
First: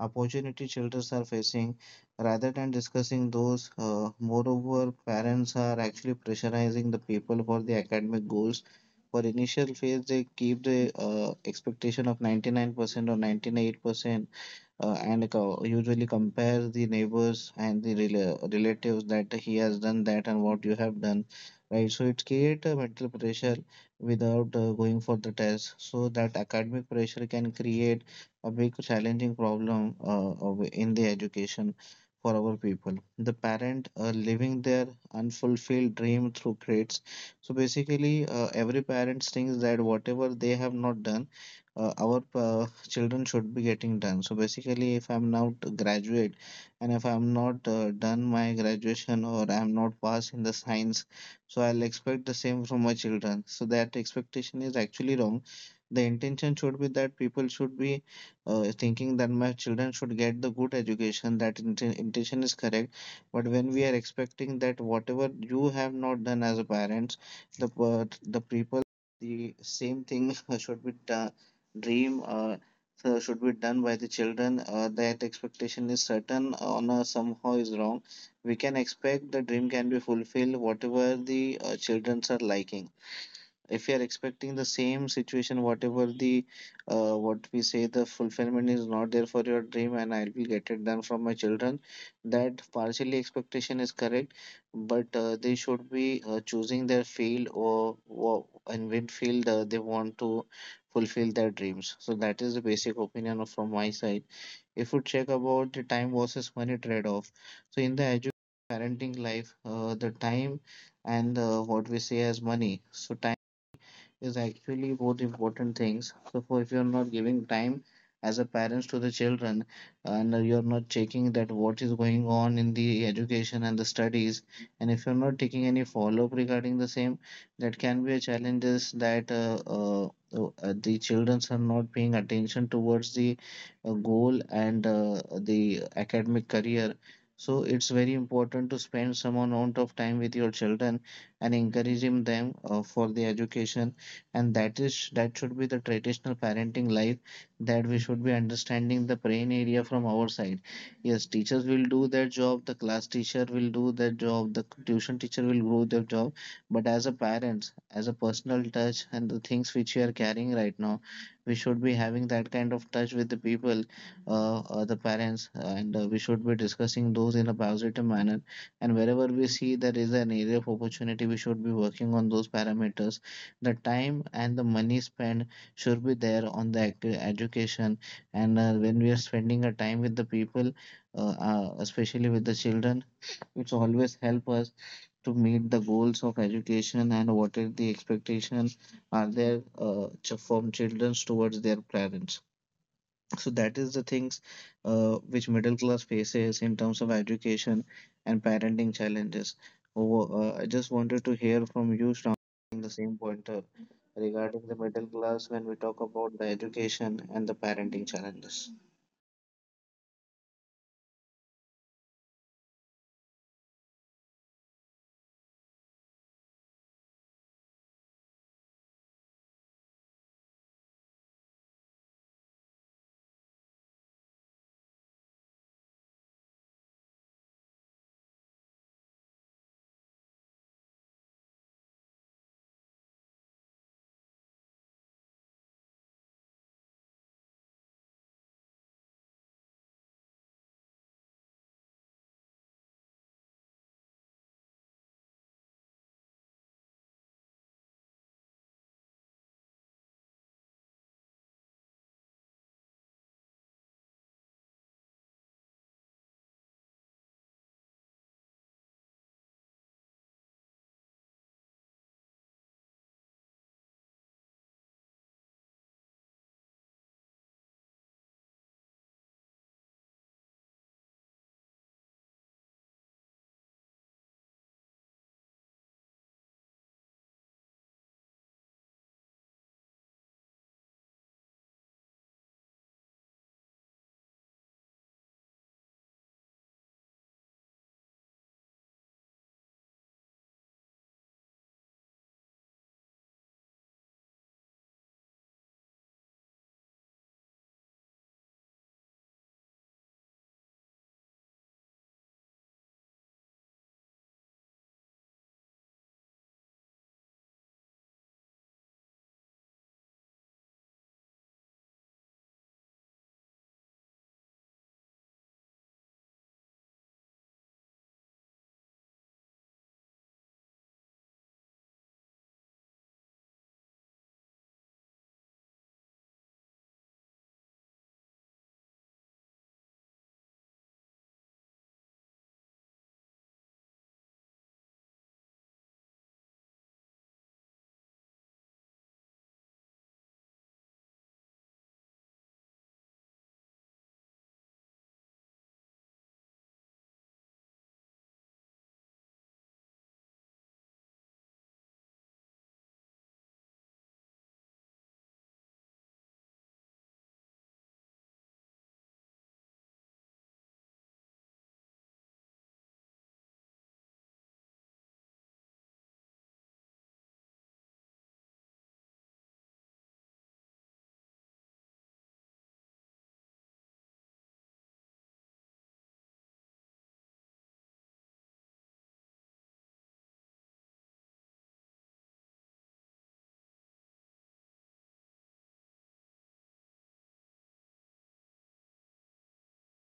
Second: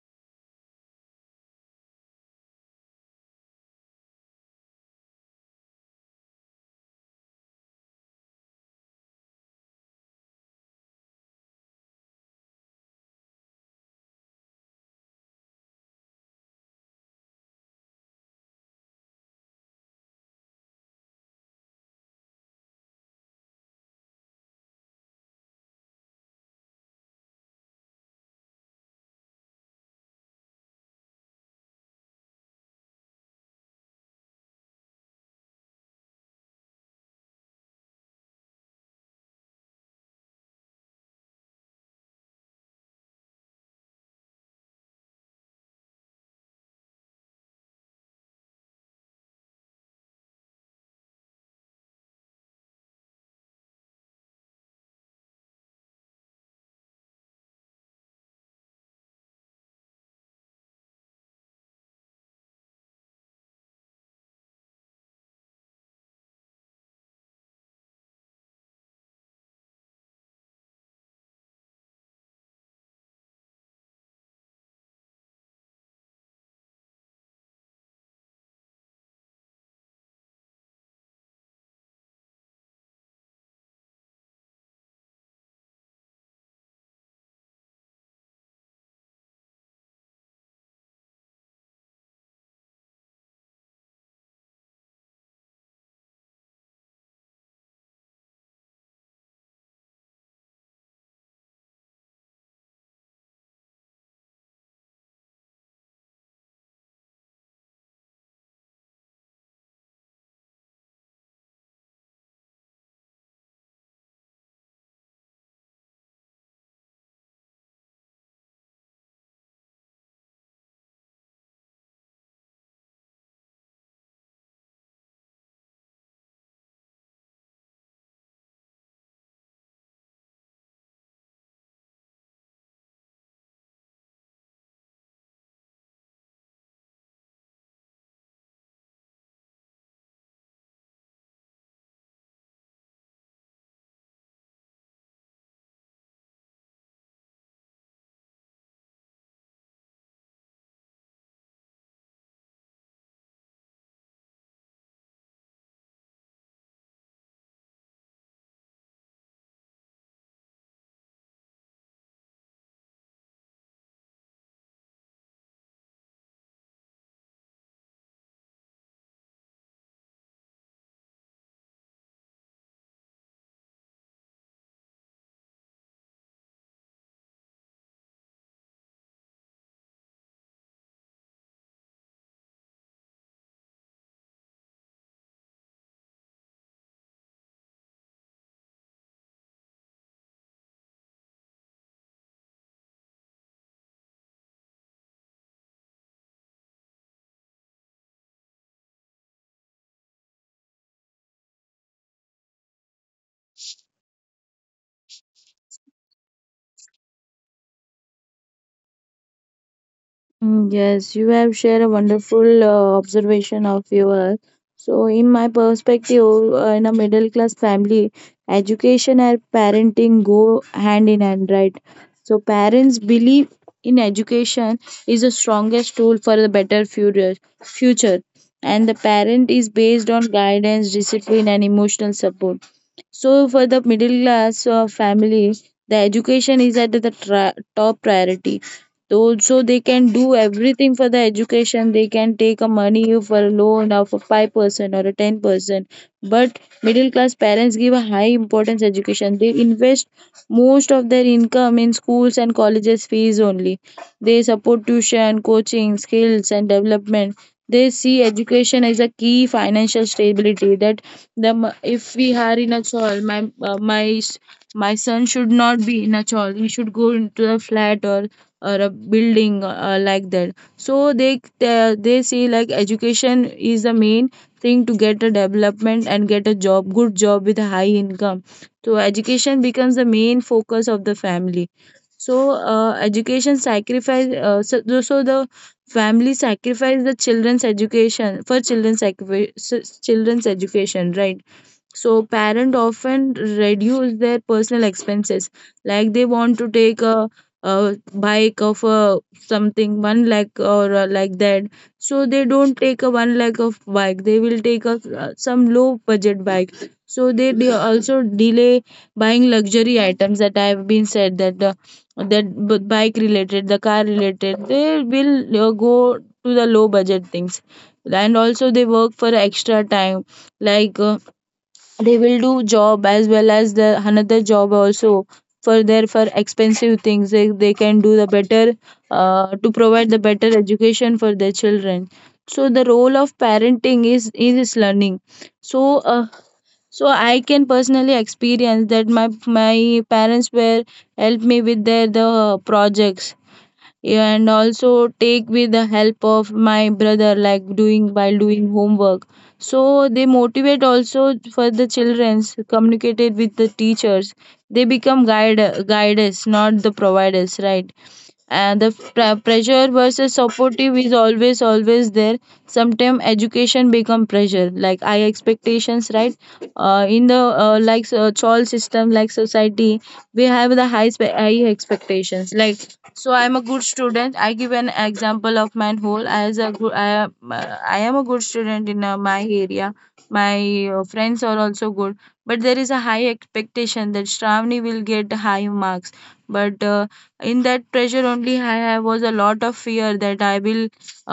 A: opportunity children are facing, rather than discussing those, moreover, parents are actually pressurizing the people for the academic goals. For initial phase, they keep the expectation of 99% or 98%, and usually compare the neighbors and the relatives that he has done that and what you have done, right? So it create a mental pressure without going for the test. So that academic pressure can create a big challenging problem in the education for our people, the parent living their unfulfilled dream through grades. So basically, every parent thinks that whatever they have not done, our children should be getting done. So basically, if I'm not graduate and if I'm not done my graduation or I'm not passed in the science, so I'll expect the same from my children. So that expectation is actually wrong. The intention should be that people should be thinking that my children should get the good education. That intention is correct. But when we are expecting that whatever you have not done as a parents, the people the same thing should be done, dream so should be done by the children, that expectation is certain, or no, somehow is wrong. We can expect the dream can be fulfilled whatever the children are liking. If you are expecting the same situation, whatever the what we say, the fulfillment is not there for your dream, and I will get it done from my children, that partially expectation is correct. But they should be choosing their field, or in which field they want to fulfill their dreams. So that is the basic opinion from my side. If you check about the time versus money trade-off, so in the education parenting life, the time and what we say as money, so time is actually both important things. So for, if you're not giving time as a parents to the children, and you're not checking that what is going on in the education and the studies, and if you're not taking any follow-up regarding the same, that can be a challenge, is that the children are not paying attention towards the goal and the academic career. So it's very important to spend some amount of time with your children and encouraging them for the education. And that is, that should be the traditional parenting life, that we should be understanding the brain area from our side. Yes, teachers will do their job, the class teacher will do their job, the tuition teacher will do their job, but as a parent, as a personal touch and the things which we are carrying right now, we should be having that kind of touch with the people, the parents, and we should be discussing those in a positive manner, and wherever we see there is an area of opportunity, we should be working on those parameters. The time and the money spent should be there on the education, and when we are spending a time with the people, especially with the children, it's always help us to meet the goals of education and what is the expectation are there, from children towards their parents. So that is the things which middle class faces in terms of education and parenting challenges. Over, I just wanted to hear from you, Shravan, the same pointer regarding the middle class when we talk about the education and the parenting challenges.
B: Mm, yes, you have shared a wonderful observation of yours. So, in my perspective, in a middle class family, education and parenting go hand in hand, right? So, parents believe in education is the strongest tool for the better future, and the parent is based on guidance, discipline, and emotional support. So, for the middle class family, the education is at the top priority. Also they can do everything for the education. They can take a money for a loan of a 5% or a 10%, but middle class parents give a high importance education. They invest most of their income in schools and colleges fees only. They support tuition coaching skills and development. They see education as a key financial stability, that if we are in a chawl, my my son should not be in a chawl, he should go into a flat or a building like that. So they see like education is the main thing to get a development and get a job, good job with a high income. So education becomes the main focus of the family. So education sacrifice, so the family sacrifice the children's education for children's children's education, right? So parents often reduce their personal expenses, like they want to take a bike of a something one lakh or like that. So they don't take a one lakh of bike. They will take a some low budget bike. So they also delay buying luxury items, that I have been said that bike related, the car related. They will go to the low budget things, and also they work for extra time like. They will do job as well as the another job also for their for expensive things. They can do the better to provide the better education for their children. So the role of parenting is learning. So so I can personally experience that my parents were helped me with their the projects, and also take with the help of my brother like doing while doing homework. So they motivate also for the childrens, communicated with the teachers. They become guides, not the providers, right? And the pressure versus supportive is always there. Sometimes education become pressure like high expectations, right? In the like child system like society, we have the high expectations, like, so I'm a good student. I give an example of my whole as a good I am a good student in my area. My friends are also good, but there is a high expectation that Shravani will get high marks. But in that pressure only I have was a lot of fear that I will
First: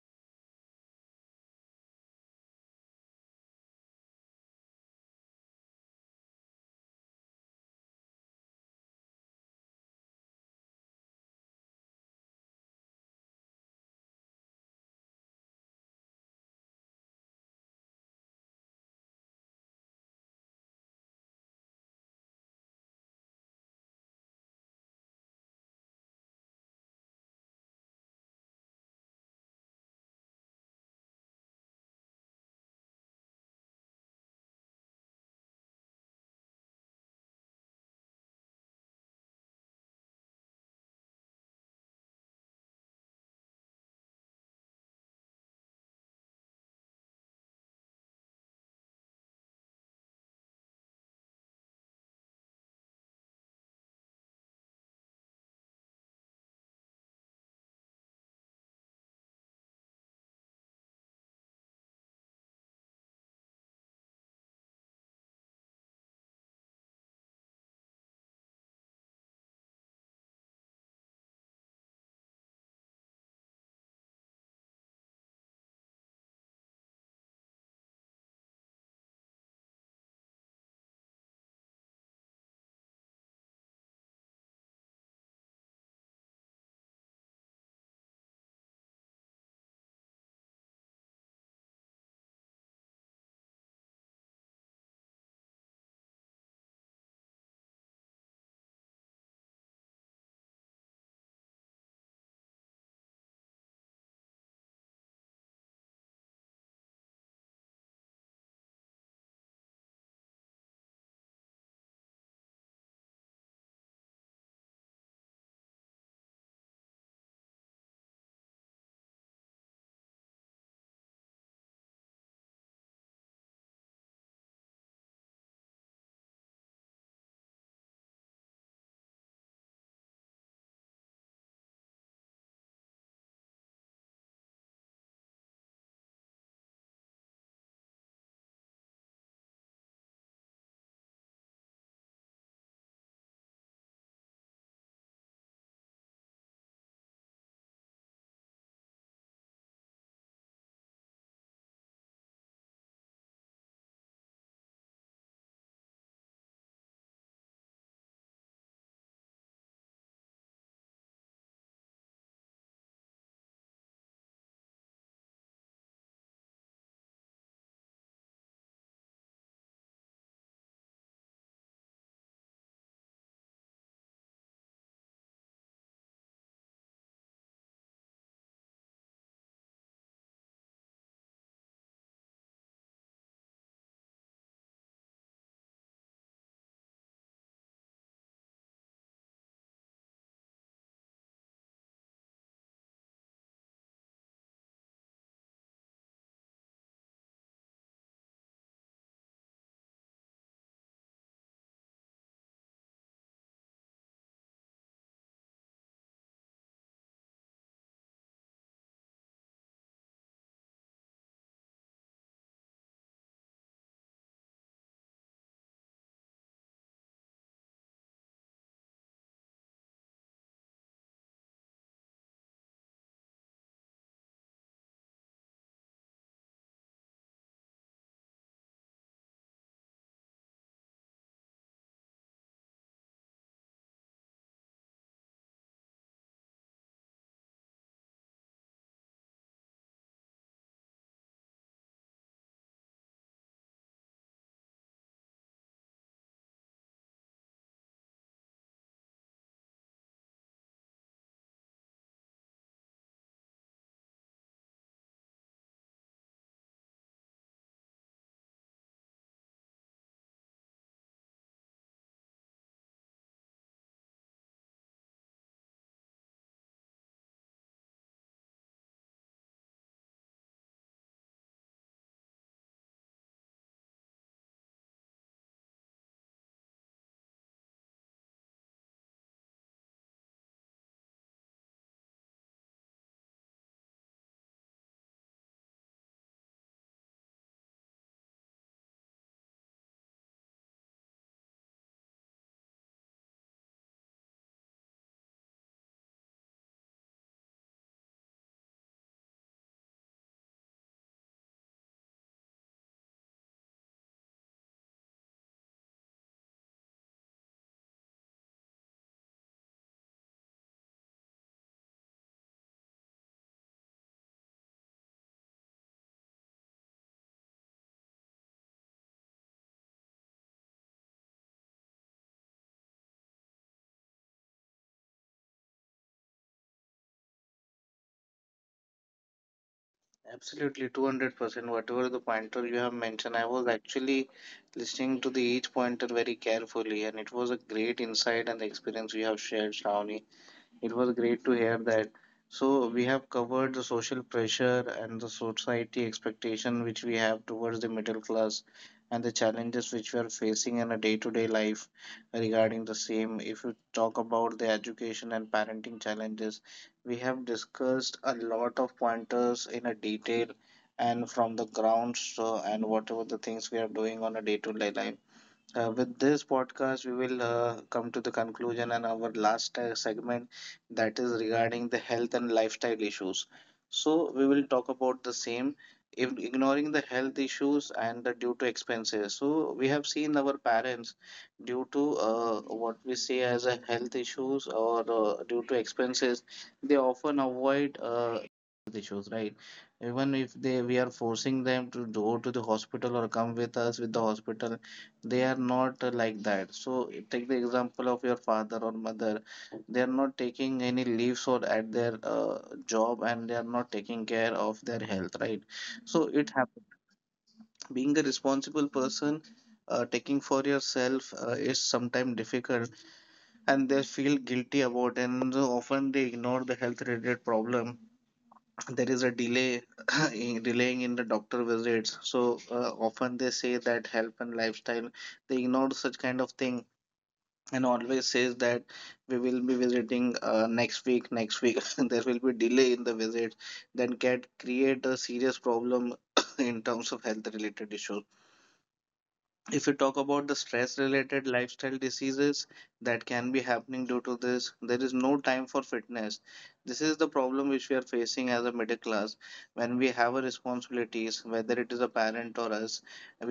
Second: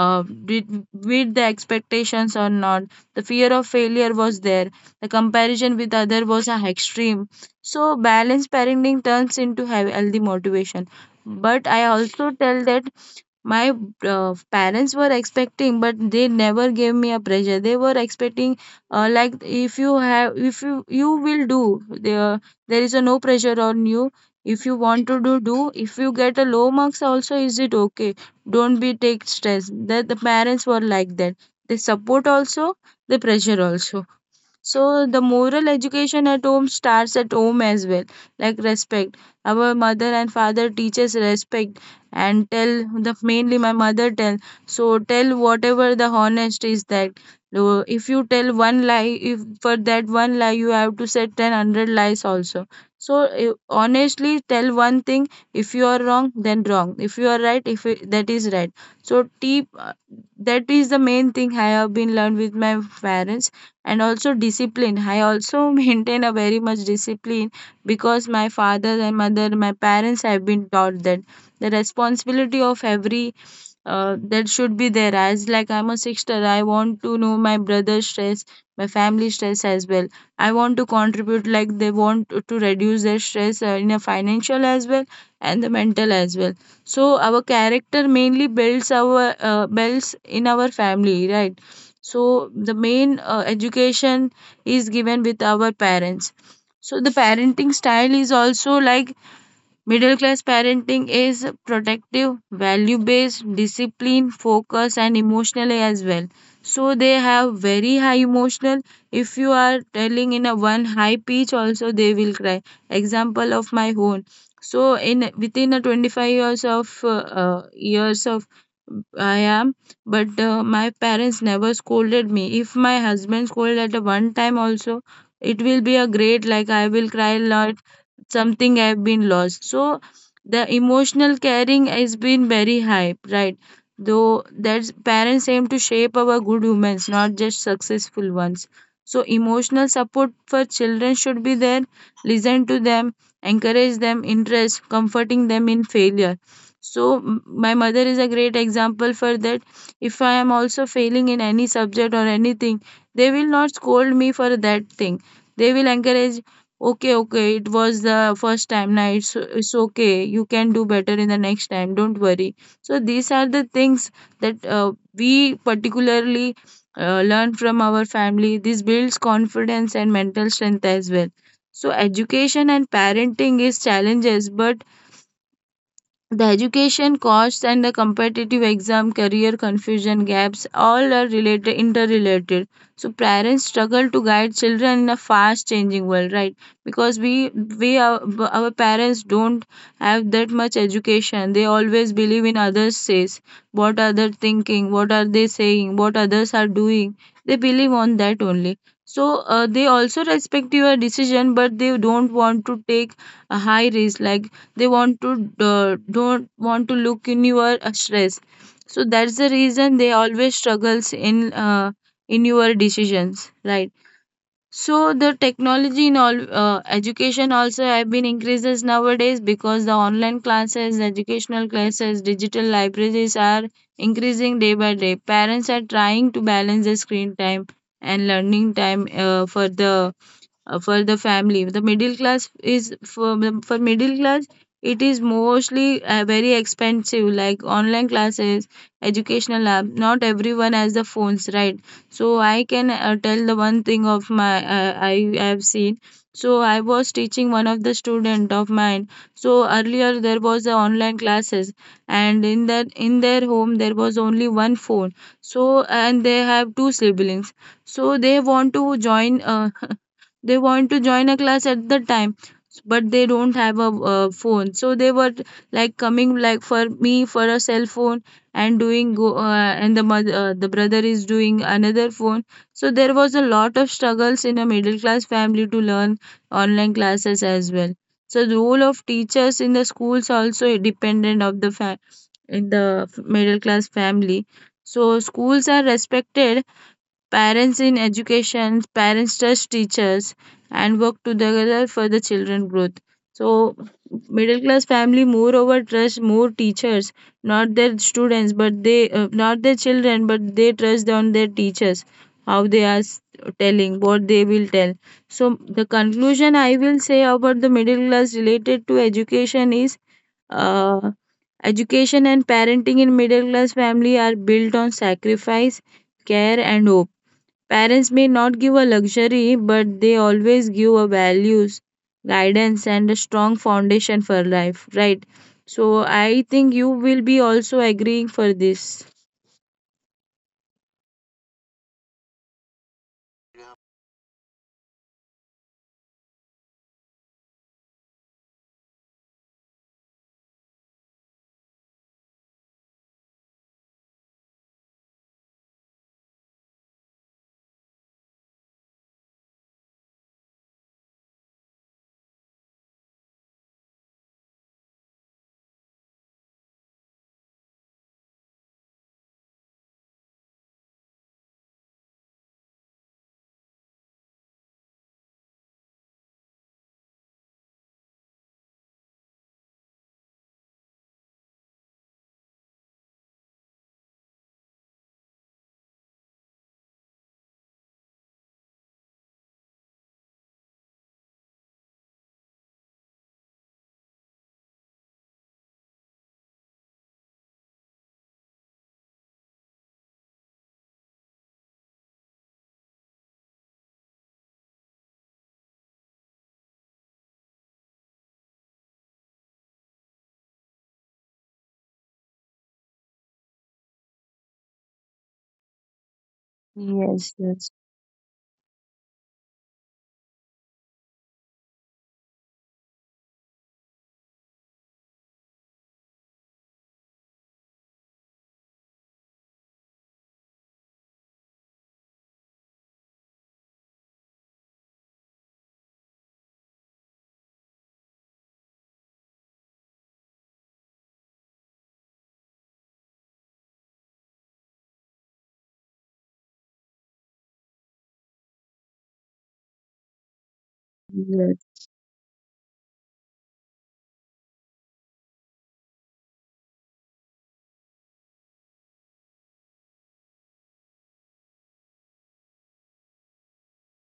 B: uh, did, meet the expectations or not. The fear of failure was there. The comparison with other was extreme. So balanced parenting turns into healthy motivation. But I also tell that my parents were expecting, but they never gave me a pressure. They were expecting, like if you have if you you will do there, there is a no pressure on you. If you want to do do if you get a low marks also is it okay, don't be take stress. That the parents were like that. They support also, the pressure also. So the moral education at home starts at home as well, like respect. Our mother and father teaches respect, and tell the mainly my mother tell. So tell whatever the honest is that. So if you tell one lie, if for that one lie you have to say ten hundred lies also. So honestly tell one thing. If you are wrong, then wrong. If you are right, if it, that is right. So tip that is the main thing I have been learned with my parents. And also discipline, I also maintain a very much discipline, because my father and mother my parents have been taught that the responsibility of every that should be there. As like I'm a sister, I want to know my brother's stress, my family stress as well. I want to contribute, like they want to reduce their stress in a financial as well and the mental as well. So our character mainly builds our builds in our family, right? So the main education is given with our parents. So the parenting style is also like, middle class parenting is protective, value based, discipline, focus, and emotionally as well. So they have very high emotional. If you are telling in a one high pitch, also they will cry. Example of my own. So in within a 25 years of I am, but my parents never scolded me. If my husband scolded at a one time also, it will be a great like I will cry, a something have been lost. So the emotional caring has been very high, right? Though that's parents aim to shape our good humans, not just successful ones. So emotional support for children should be there, listen to them, encourage them interest, comforting them in failure. So my mother is a great example for that. If I am also failing in any subject or anything, they will not scold me for that thing. They will encourage. Okay, okay, it was the first time. Now it's okay. You can do better in the next time. Don't worry. So these are the things that we particularly learn from our family. This builds confidence and mental strength as well. So education and parenting is challenges, but the education costs and the competitive exam, career confusion gaps, all are related, interrelated. So parents struggle to guide children in a fast changing world, right? Because our parents don't have that much education. They always believe in others' says, what are they thinking, what are they saying, what others are doing. They believe on that only. So they also respect your decision, but they don't want to take a high risk, like they want to don't want to look in your stress. So that's the reason they always struggles in your decisions, right? So the technology in all education also have been increases nowadays, because the online classes, educational classes, digital libraries are increasing day by day. Parents are trying to balance the screen time and learning time for the family. The middle class is for middle class, it is mostly very expensive, like online classes, educational app. Not everyone has the phones, right? So I can tell the one thing of my I have seen. So I was teaching one of the student of mine. So earlier there was the online classes, and in that, in their home there was only one phone. So, and they have two siblings. So they want to join they want to join a class at the time, but they don't have a phone. So they were like coming like for me for a cell phone and doing go and the mother, the brother is doing another phone. So there was a lot of struggles in a middle class family to learn online classes as well. So the role of teachers in the schools also dependent of the in the middle class family. So schools are respected. Parents in education, parents trust teachers and work together for the children growth. So middle class family moreover trust more teachers, not their students, but they not their children, but they trust on their teachers, how they are telling, what they will tell. So the conclusion I will say about the middle class related to education is uh, education and parenting in middle class family are built on sacrifice, care and hope. Parents may not give a luxury, but they always give a values, guidance, and a strong foundation for life, right? So I think you will be also agreeing for this.
A: Absolutely, 200%. Whatever the pointer you have mentioned, I was actually listening to the each pointer very carefully, and it was a great insight and the experience you have shared, Shravani. It was great to hear that. So we have covered the social pressure and the society expectation which we have towards the middle class, and the challenges which we are facing in a day-to-day life regarding the same. If you talk about the education and parenting challenges, we have discussed a lot of pointers in a detail and from the grounds, and whatever the things we are doing on a day-to-day life. With this podcast, we will come to the conclusion and our last segment, that is regarding the health and lifestyle issues. So, we will talk about the same. If ignoring the health issues and the due to expenses, so we have seen our parents due to what we say as a health issues, or due to expenses, they often avoid health issues, right? Even if they, we are forcing them to go to the hospital or come with us with the hospital, they are not like that. So take the example of your father or mother. They are not taking any leaves or at their job, and they are not taking care of their health, right? So
B: Yes,
A: it
B: yes,
A: happens. Being a responsible person, taking for yourself is sometimes difficult, and they feel guilty about, and so often they ignore the health related problem. There is a delay in delaying in the doctor visits. So often they say that health and lifestyle they ignore such kind of thing, and always says that we will be visiting next week, next week. There will be delay in the visit, then can create a serious problem in terms of health related issues. If we talk about the
B: yes.
A: stress related lifestyle diseases that can be happening due to this, there is no time for fitness. This is the problem which we are facing as a middle class. When we have a responsibilities, whether it is a parent or us,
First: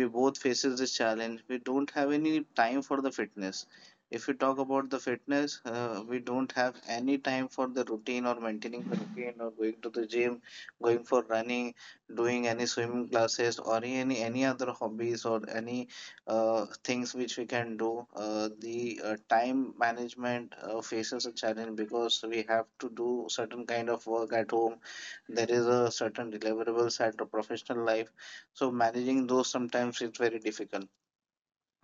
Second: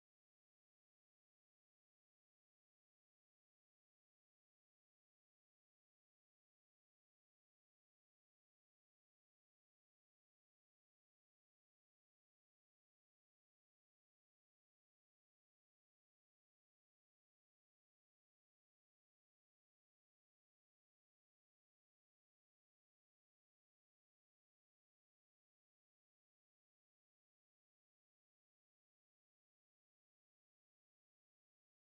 A: we both faces this challenge. We don't have any time for the fitness. If we talk about the fitness, we don't have any time for the routine or maintaining the routine, or going to the gym, going for running, doing any swimming classes, or any other hobbies, or any things which we can do. The time management faces a challenge, because we have to do certain kind of work at home. There is a certain deliverables at the professional life, so managing those, sometimes it's very difficult.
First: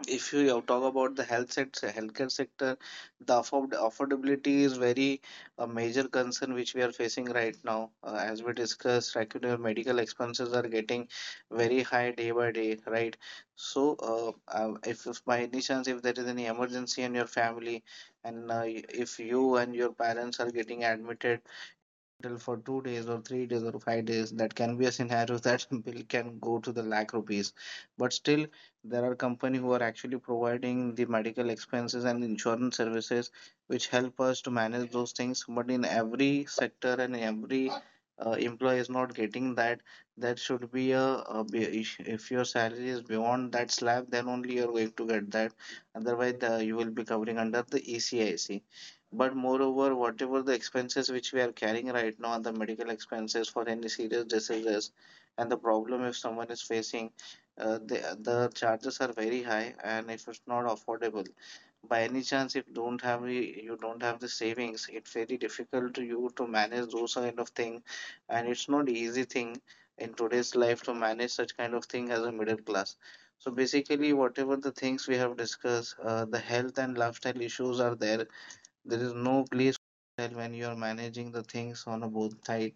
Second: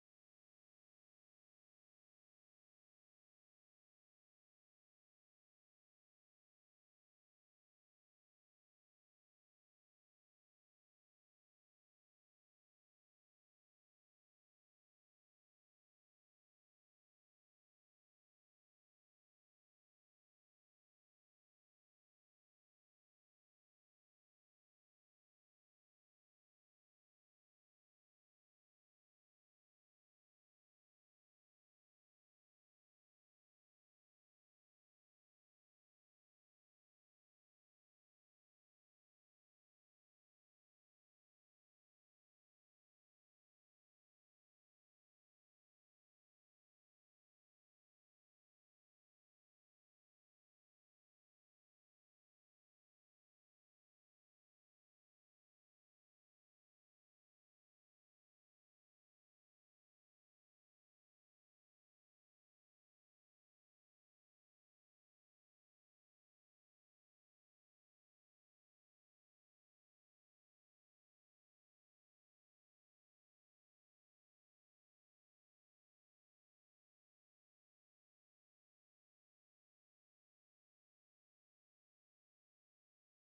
A: If you talk about the health sector, healthcare sector, the affordability is very a major concern which we are facing right now. As we discussed, regular medical expenses are getting very high day by day, right? So, if by any chance, if there is any emergency in your family, and if you and your parents are getting admitted hospital for 2 days or 3 days or 5 days, that can be a scenario that bill can go to the lakh rupees. But still, there are company who are actually providing the medical expenses and insurance services, which help us to manage those things. But in every sector and every employee is not getting that. That should be a, if your salary is beyond that slab, then only you're going to get that. Otherwise, you will be covering under the ECIC. But moreover, whatever the expenses which we are carrying right now and the medical expenses for any serious diseases and the problem, if someone is facing, the charges are very high, and if it's not affordable, by any chance if don't have the- you don't have the savings, it's very difficult to you to manage those kind of thing, and it's not easy thing in today's life to manage such kind of thing as a middle class. So basically, whatever the things we have discussed, the health and lifestyle issues are there. There is no place for yourself when you are managing the things on a both side,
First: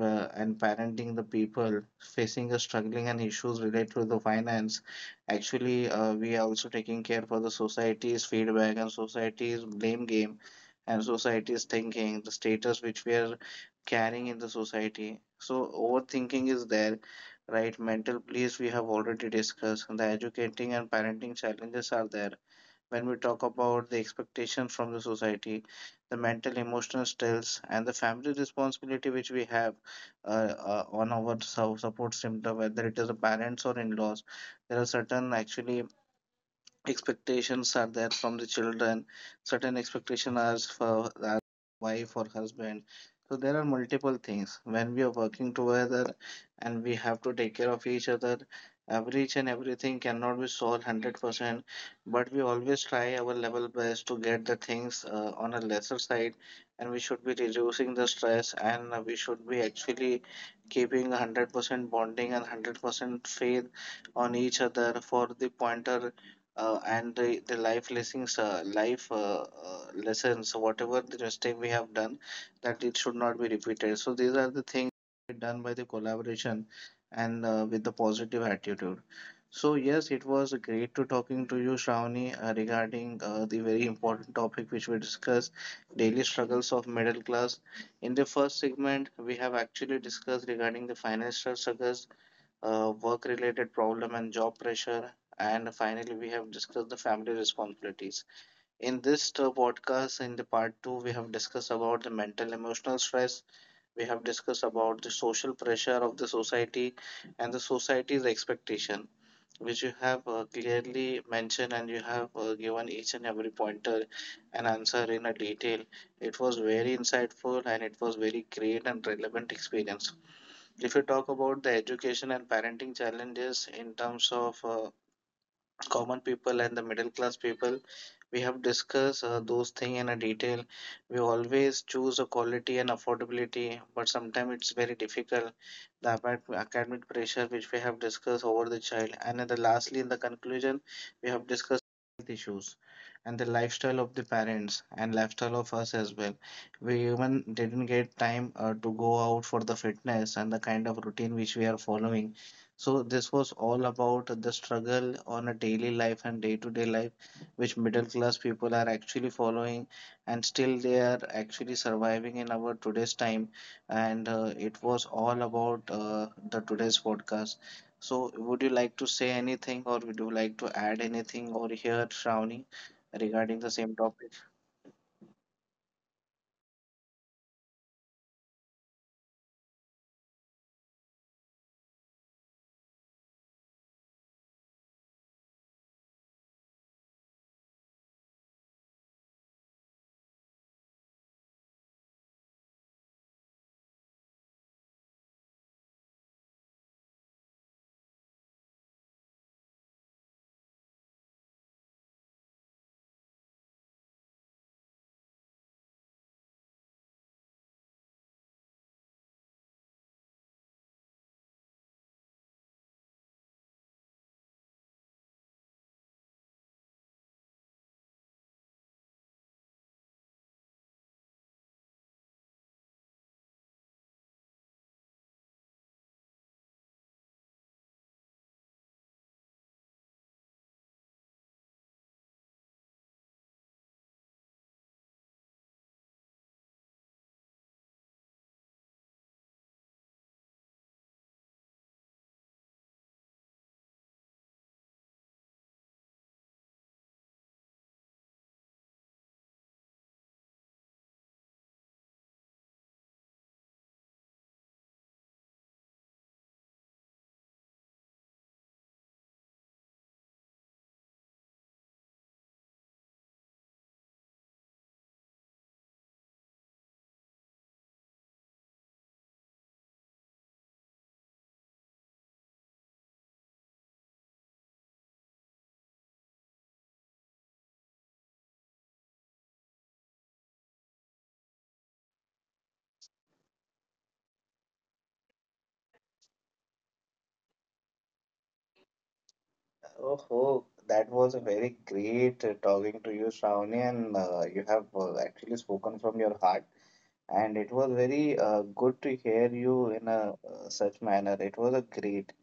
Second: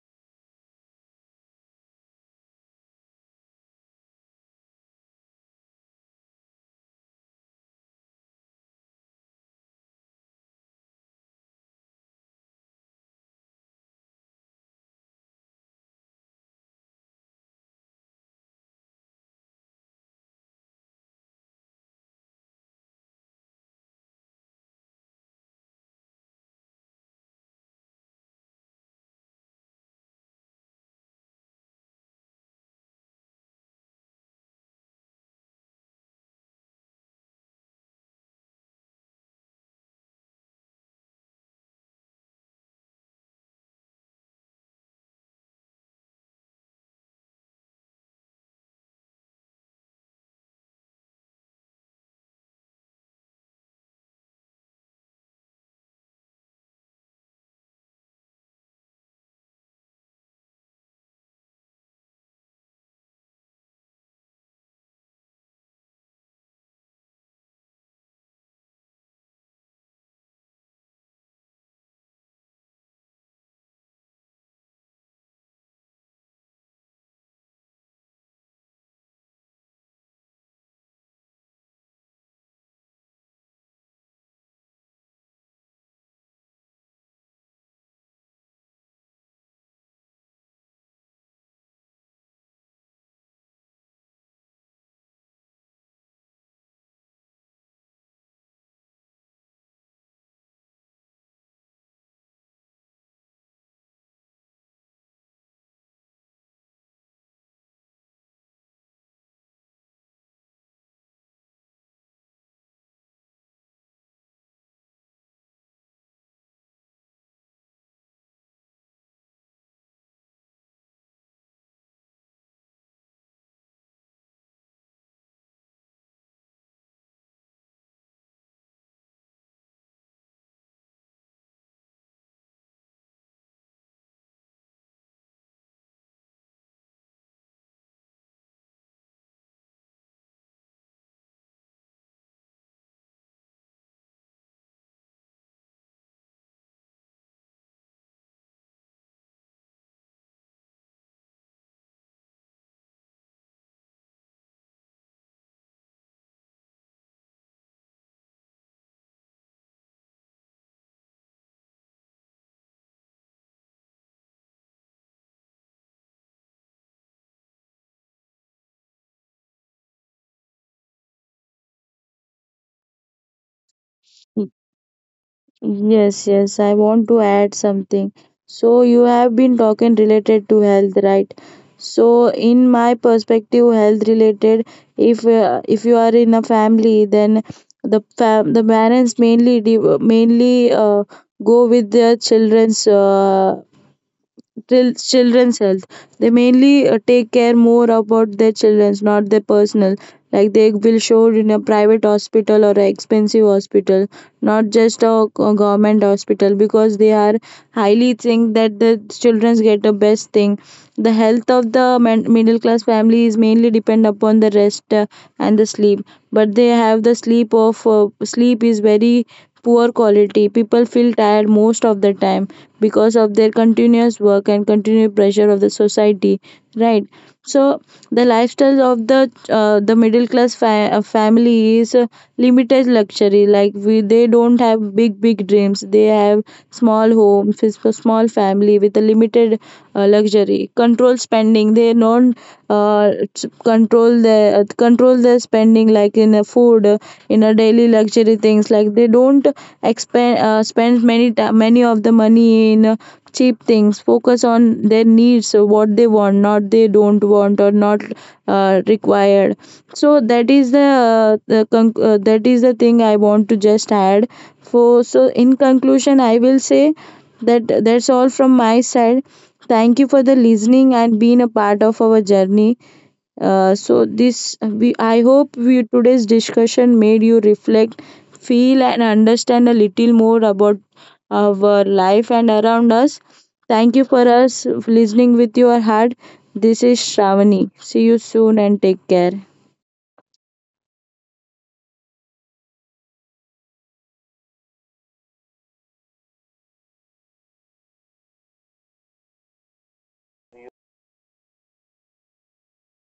A: and parenting, the people facing a struggling and issues related to the finance. Actually, we are also taking care for the society's feedback and society's blame game and society's thinking, the status which we are carrying in the society, so overthinking is there, right? Mental place, we have already discussed the educating and parenting challenges are there. When we talk about the expectation from the society, the mental, emotional stress, and the family responsibility which we have uh, on our support system, whether it is the parents or in laws, there are certain actually expectations are there from the children, certain expectation are for our wife or husband. So there are multiple things when we are working together, and we have to take care of each other. Every each and everything cannot be solved 100%, but we always try our level best to get the things on a lesser side, and we should be reducing the stress, and we should be actually keeping a 100% bonding and 100% faith on each other for the pointer, and the life lessons, life lessons whatever the mistake we have done, that it should not be repeated. So these are the things done by the collaboration and with the positive attitude. So yes, it was great to talking to you, Shravani, regarding the very important topic which we discussed, daily struggles of middle class. In the first segment, we have actually discussed regarding the financial struggles, work related problem and job pressure, and finally, we have discussed the family responsibilities. In this podcast in the part 2, we have discussed about the mental, emotional stress, we have discussed about the social pressure of the society and the society's expectation, which you have clearly mentioned, and you have given each and every pointer and answer in a detail. It was very insightful, and it was very great and relevant experience. If you talk about the education and parenting challenges in terms of common people and the middle class people, we have discussed those things in a detail. We always choose a quality and affordability, but sometimes it's very difficult. The academic pressure which we have discussed over the child, and then the lastly in the conclusion, we have discussed health issues and the lifestyle of the parents and lifestyle of us as well. We even didn't get time to go out for the fitness and the kind of routine which we are following. So this was all about the struggle on a daily life and day-to-day life, which middle class people are actually following, and still they are actually surviving in our today's time. And it was all about the today's podcast. So would you like to say anything, or would you like to add anything, or hear Shravani regarding the same topic?
B: Yes, yes, I want to add something. So, you have been talking related to health, right? So, in my perspective, health related, if you are in a family, then the the parents mainly mainly go with their children's till children's health. They mainly take care more about their children's, not their personal. Like, they will show in a private hospital or a expensive hospital, not just a government hospital, because they are highly think that the children's get the best thing. The health of the middle class family is mainly depend upon the rest and the sleep. But they have the sleep of sleep is very poor quality. People feel tired most of the time because of their continuous work and continued pressure of the society, right? So the lifestyle of the the middle class family is limited luxury. Like we, they don't have big big dreams. They have small homes. It's a small family with a limited luxury. Control spending. They don't control their, control their spending, like in a food, in a daily luxury things. Like, they don't expend spend many of the money in. Cheap things, focus on their needs. So what they want, not they don't want or not required. So that is the, that is the thing I want to just add for. So in conclusion, I will say that that's all from my side. Thank you for the listening and being a part of our journey. So this we I hope today's discussion made you reflect, feel and understand a little more about our life and around us. Thank you for us listening with your heart. This is Shravani. See you soon and take care.
A: Oh, that was a very great talking to you, Shravani, and you have actually spoken from your heart, and it was very good to hear you in a such manner. It was a great,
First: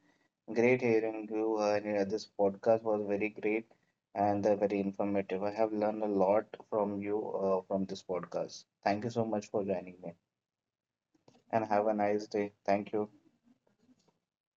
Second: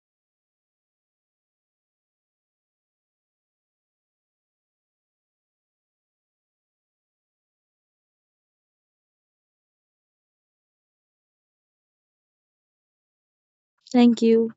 A: great hearing you, and this podcast was very great and very informative. I have learned a lot from you from this podcast. Thank you so much for joining me, and have a nice day. Thank you.
B: Thank you.